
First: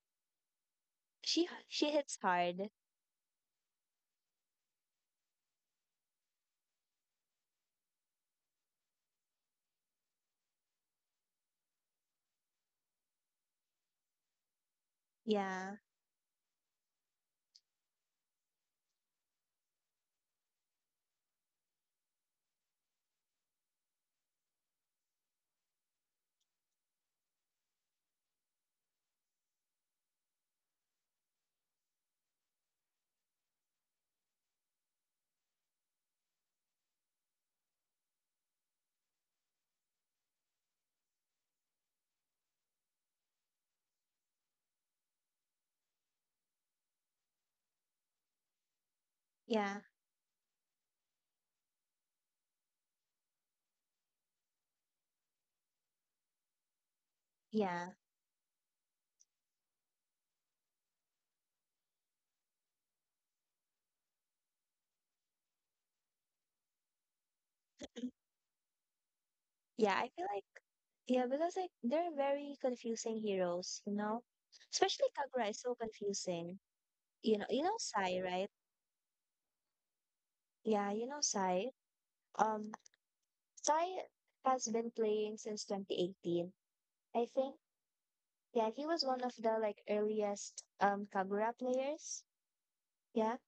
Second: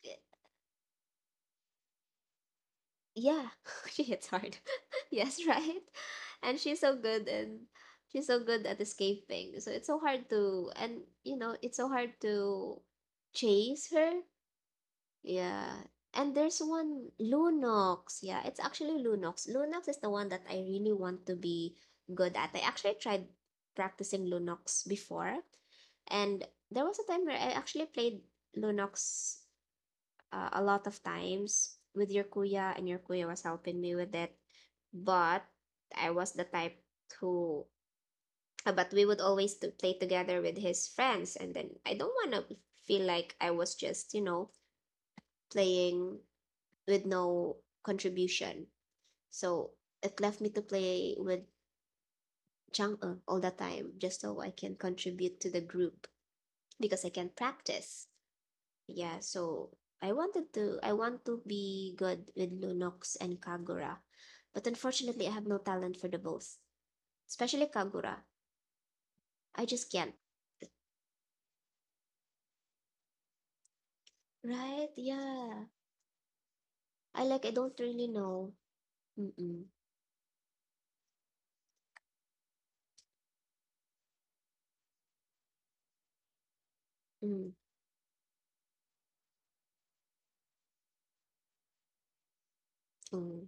S2: she hits hard.
S1: yeah, she hits hard. Yes, right? And she's so good and she's so good at escaping. So it's so hard to and you know, it's so hard to chase her.
S2: Yeah.
S1: Yeah. And there's one Lunox. Yeah, it's actually Lunox. Lunox is the one that I really want to be good at. I actually tried practicing Lunox before, and there was a time where I actually played Lunox a lot of times with your kuya, and your kuya was helping me with it. But I was the type who, but we would always to play together with his friends, and then I don't want to feel like I was just, you know, playing with no contribution. So
S2: Yeah.
S1: it left me to play with Chang'e all the time just so I can contribute to the group because I can
S2: Yeah.
S1: practice. Yeah, so I want to be good with Lunox and Kagura. But unfortunately I have no talent for the both. Especially Kagura. I just
S2: Yeah, I
S1: can't.
S2: feel like yeah, because like they're very confusing heroes, you know?
S1: Right?
S2: Especially Kagura is
S1: Yeah.
S2: so confusing.
S1: I like I
S2: You know
S1: don't really
S2: Sai, right?
S1: know. Mm-mm.
S2: Yeah, you know Sai. Um Sai has been playing since 2018. I
S1: Mm,
S2: think yeah, he was one of the like earliest Kagura players. Yeah.
S1: mm,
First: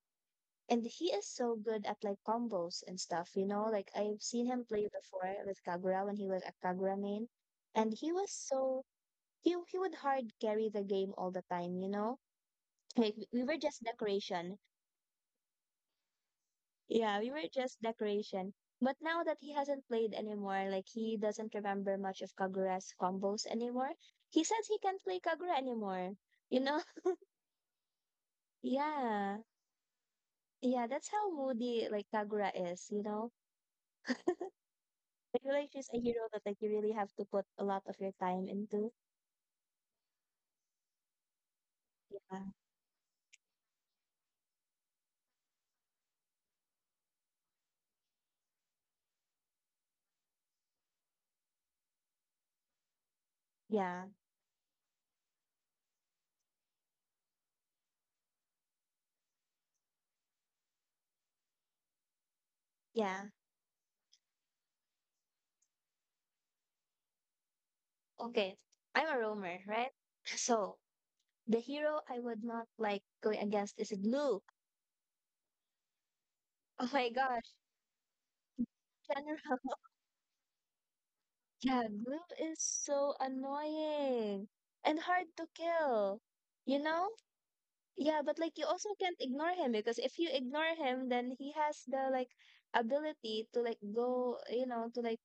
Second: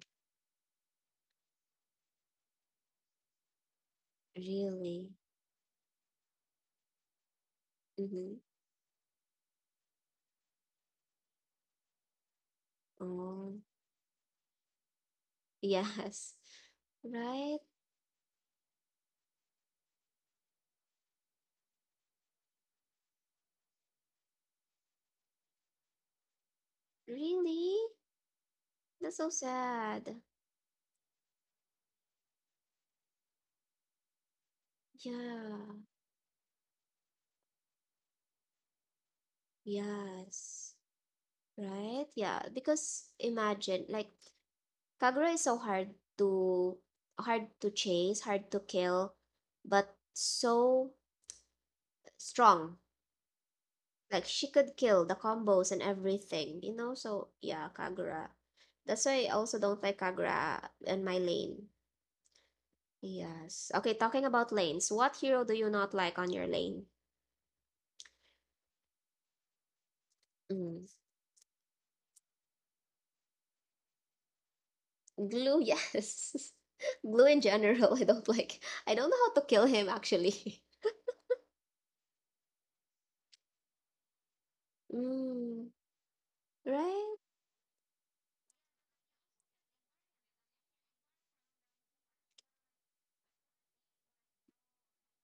S2: And he is so good at like combos and stuff, you know? Like I've seen him play
S1: really?
S2: before with Kagura when he was a Kagura main. And he was
S1: Mm-hmm.
S2: so he would hard carry the game all the time, you know? Like we
S1: Oh,
S2: were just decoration.
S1: yes.
S2: Yeah, we were
S1: Right?
S2: just decoration. But now that he hasn't played anymore, like he doesn't remember much of Kagura's combos anymore. He says he can't play Kagura anymore. You know?
S1: Really? That's so
S2: Yeah.
S1: sad.
S2: Yeah, that's how moody like Kagura is, you know? I feel
S1: Yeah,
S2: like she's a hero that like you really have to put a lot of your time into.
S1: yes. Right?
S2: Yeah,
S1: Yeah, because imagine like Kagura is so hard to hard to chase, hard to kill, but so strong.
S2: yeah.
S1: Like she could kill the combos and everything, you know? So yeah, Kagura. That's why I also don't like Kagura in my lane.
S2: yeah.
S1: Yes. Okay, talking about lanes, what hero do you not like on your lane?
S2: Okay. I'm a roamer, right? So
S1: Mm.
S2: the hero I would not like going against is Glue.
S1: Glue, yes.
S2: Oh my
S1: Glue in
S2: gosh.
S1: general, I don't like. I don't know how to
S2: General.
S1: kill him actually.
S2: Yeah, Glue is so annoying and hard to
S1: Mm,
S2: kill. You know?
S1: right?
S2: Yeah, but like you also can't ignore him because if you ignore him, then he has the like ability to like go, you know, to like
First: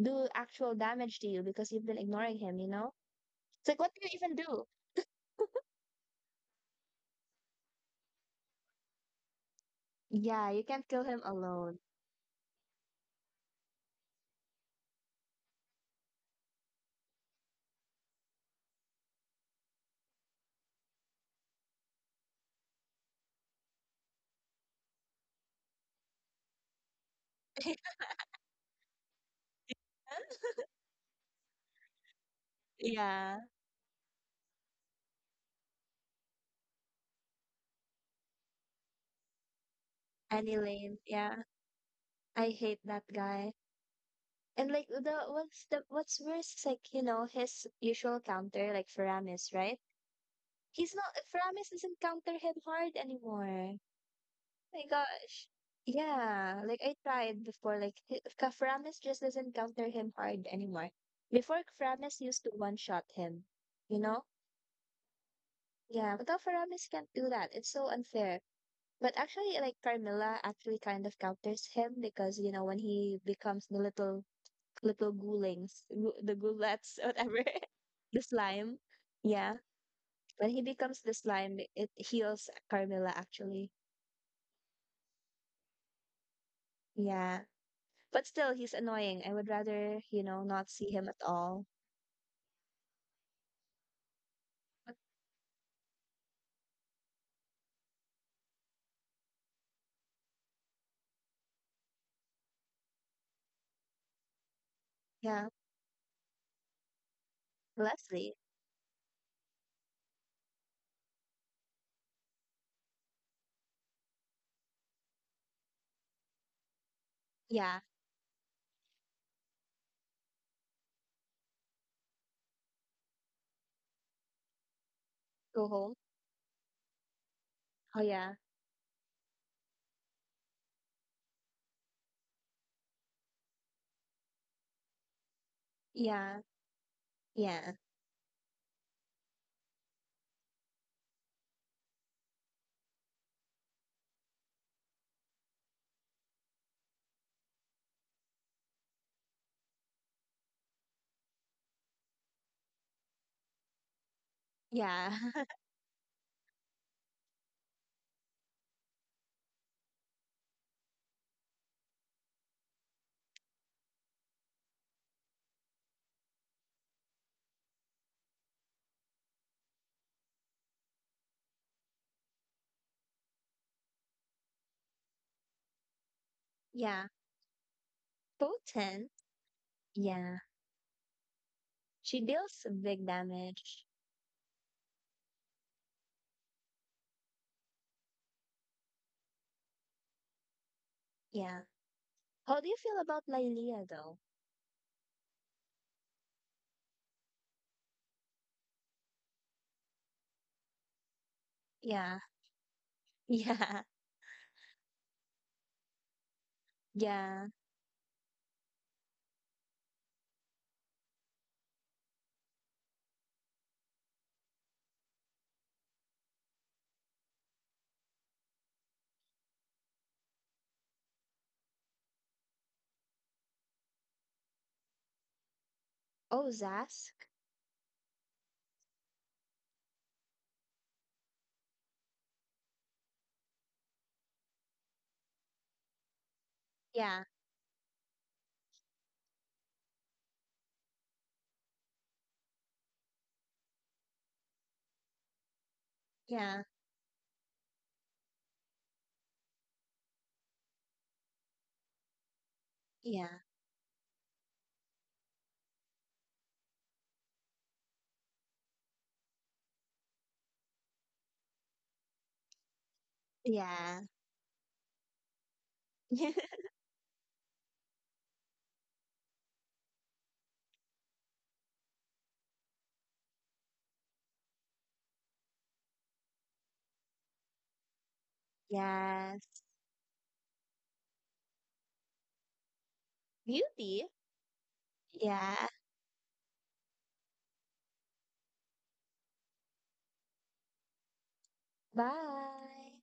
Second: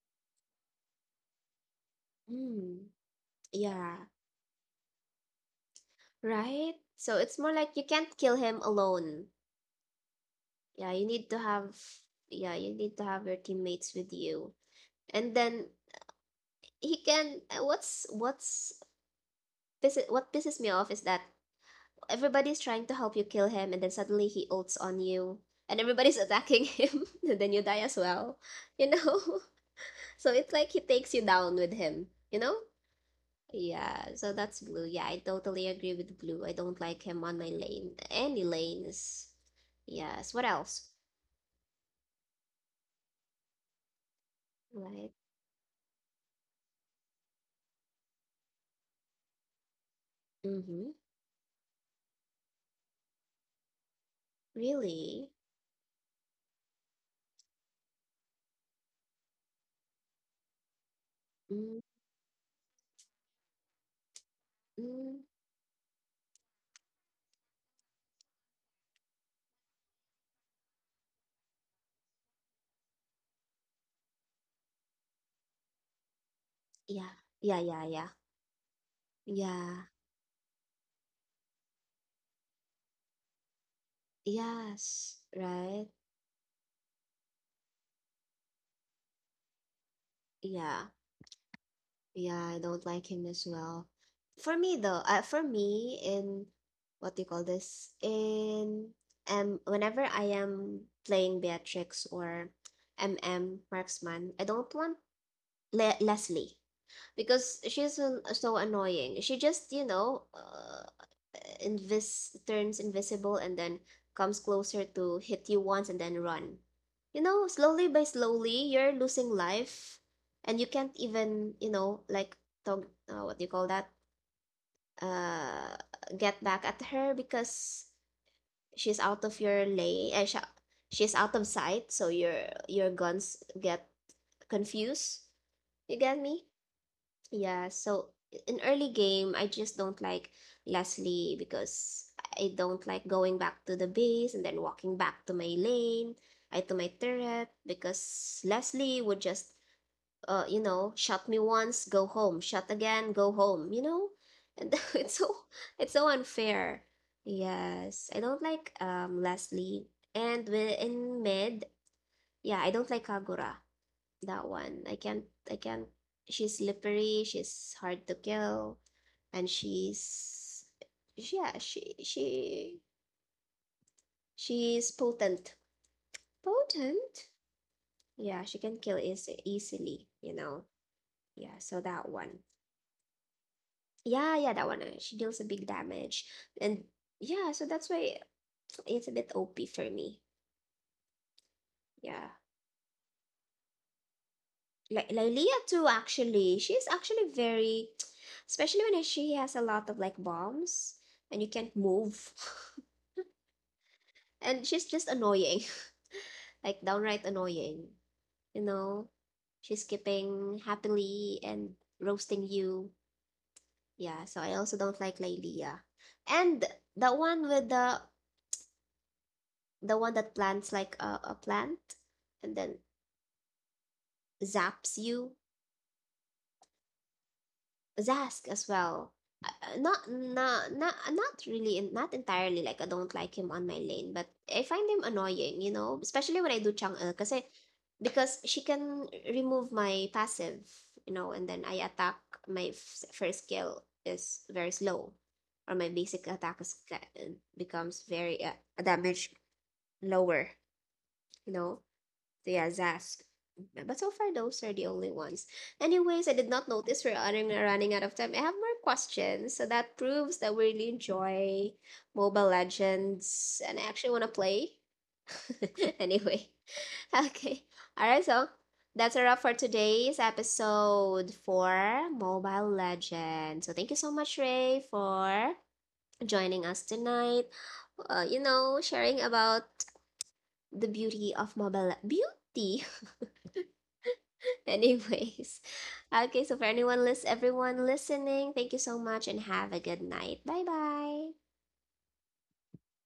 S2: do actual damage to you because you've been ignoring him, you
S1: Mm,
S2: know? It's like, what
S1: yeah,
S2: do you even do?
S1: right? So it's more like you can't kill him alone.
S2: Yeah, you can't
S1: Yeah,
S2: kill
S1: you
S2: him
S1: need to have
S2: alone.
S1: yeah, you need to have your teammates with you. And then he can what's what pisses me off is that everybody's trying to help you kill him and then suddenly he ults on you and everybody's attacking him and then you die as well. You know? So it's like he takes you down with him, you know?
S2: Yeah.
S1: Yeah, so that's Blue. Yeah, I totally agree with Blue. I don't like him on my lane. Any lanes. Yes, what
S2: Annie
S1: else?
S2: Lane, yeah, I hate that guy. And like
S1: Right.
S2: the what's worse is like you know his usual counter like Faramis, right?
S1: Mm-hmm.
S2: He's not Faramis doesn't counter him hard anymore. My
S1: Really?
S2: gosh. Yeah, like I tried before. Like Kaframis just doesn't counter him hard anymore. Before Kaframis used to one shot him, you know?
S1: Mm-hmm.
S2: Yeah, but Kaframis can't do that. It's so unfair. But actually, like Carmilla actually kind of counters him because you know when he becomes the little ghoulings, the ghoulettes,
S1: Yeah.
S2: whatever,
S1: Yeah, yeah, yeah.
S2: the slime. Yeah,
S1: Yeah.
S2: when he becomes the slime, it heals Carmilla actually.
S1: Yes. Right?
S2: Yeah. But still, he's annoying. I would rather, you know, not
S1: Yeah.
S2: see him at all.
S1: Yeah, I don't like him as well. For me though, for me in what do you call this? In whenever I am playing Beatrix or MM Marksman, I don't want
S2: Yeah.
S1: Le Leslie because
S2: Leslie.
S1: so annoying. She just, you know, invis turns invisible and then comes closer to hit you once and then run. You know,
S2: Yeah.
S1: slowly by slowly, you're losing life, and you can't even, you know, like tog what do you call that?
S2: Go
S1: Uh,
S2: home.
S1: get back at her because
S2: Oh, yeah.
S1: she's out of your lane. Sh She's out of sight, so your guns get confused. You get
S2: Yeah.
S1: me? Yeah,
S2: Yeah.
S1: so in early game, I just don't like Leslie because I don't like going back to the base and then walking back to my lane, I to my turret because Leslie would just you know, shot me once, go home, shot again, go home, you know? And
S2: Yeah.
S1: it's so unfair. Yes, I don't like Leslie. And in mid, yeah, I don't like Kagura, that one. I can't. She's slippery, she's hard to kill, and she's yeah, she's potent.
S2: yeah.
S1: Potent? Yeah, she can kill
S2: Potent.
S1: easily, you
S2: Yeah.
S1: know. Yeah, so that
S2: She
S1: one.
S2: deals big damage.
S1: Yeah, yeah, that one. She deals a big damage. And yeah, so that's why it's a bit OP for me.
S2: Yeah.
S1: Yeah.
S2: How do you feel about Lylea, though?
S1: Like Lylea too actually. She's actually very, especially when she has a lot of like bombs and you can't
S2: Yeah.
S1: move.
S2: Yeah.
S1: And she's just annoying, like downright
S2: Yeah.
S1: annoying. You know, she's skipping happily and roasting you. Yeah, so I also don't like Lailia. And the one with the one that plants like a plant and then zaps you.
S2: Oh, Zask.
S1: Zask as well. Not really, not entirely, like I don't like him on my lane, but I find him annoying, you know, especially when I do Chang'e
S2: Yeah.
S1: kasi because she can remove my passive, you know, and then I attack, first skill is very slow or my basic attack
S2: Yeah.
S1: becomes very damage lower, you know. Yeah, Zas.
S2: Yeah.
S1: But so far, those are the only ones. Anyways, I did not notice we're running out of time. I have more questions. So that proves that we really enjoy Mobile Legends and I
S2: Yeah.
S1: actually want to play. Anyway, okay. All right, so that's a wrap for today's episode for Mobile Legends. So thank you so much, Ray, for joining us tonight. You know, sharing
S2: yes.
S1: about the beauty of mobile beauty.
S2: Beauty.
S1: Anyways,
S2: Yeah.
S1: okay, so for anyone list everyone listening, thank you so much and have a good night. Bye bye.
S2: Bye.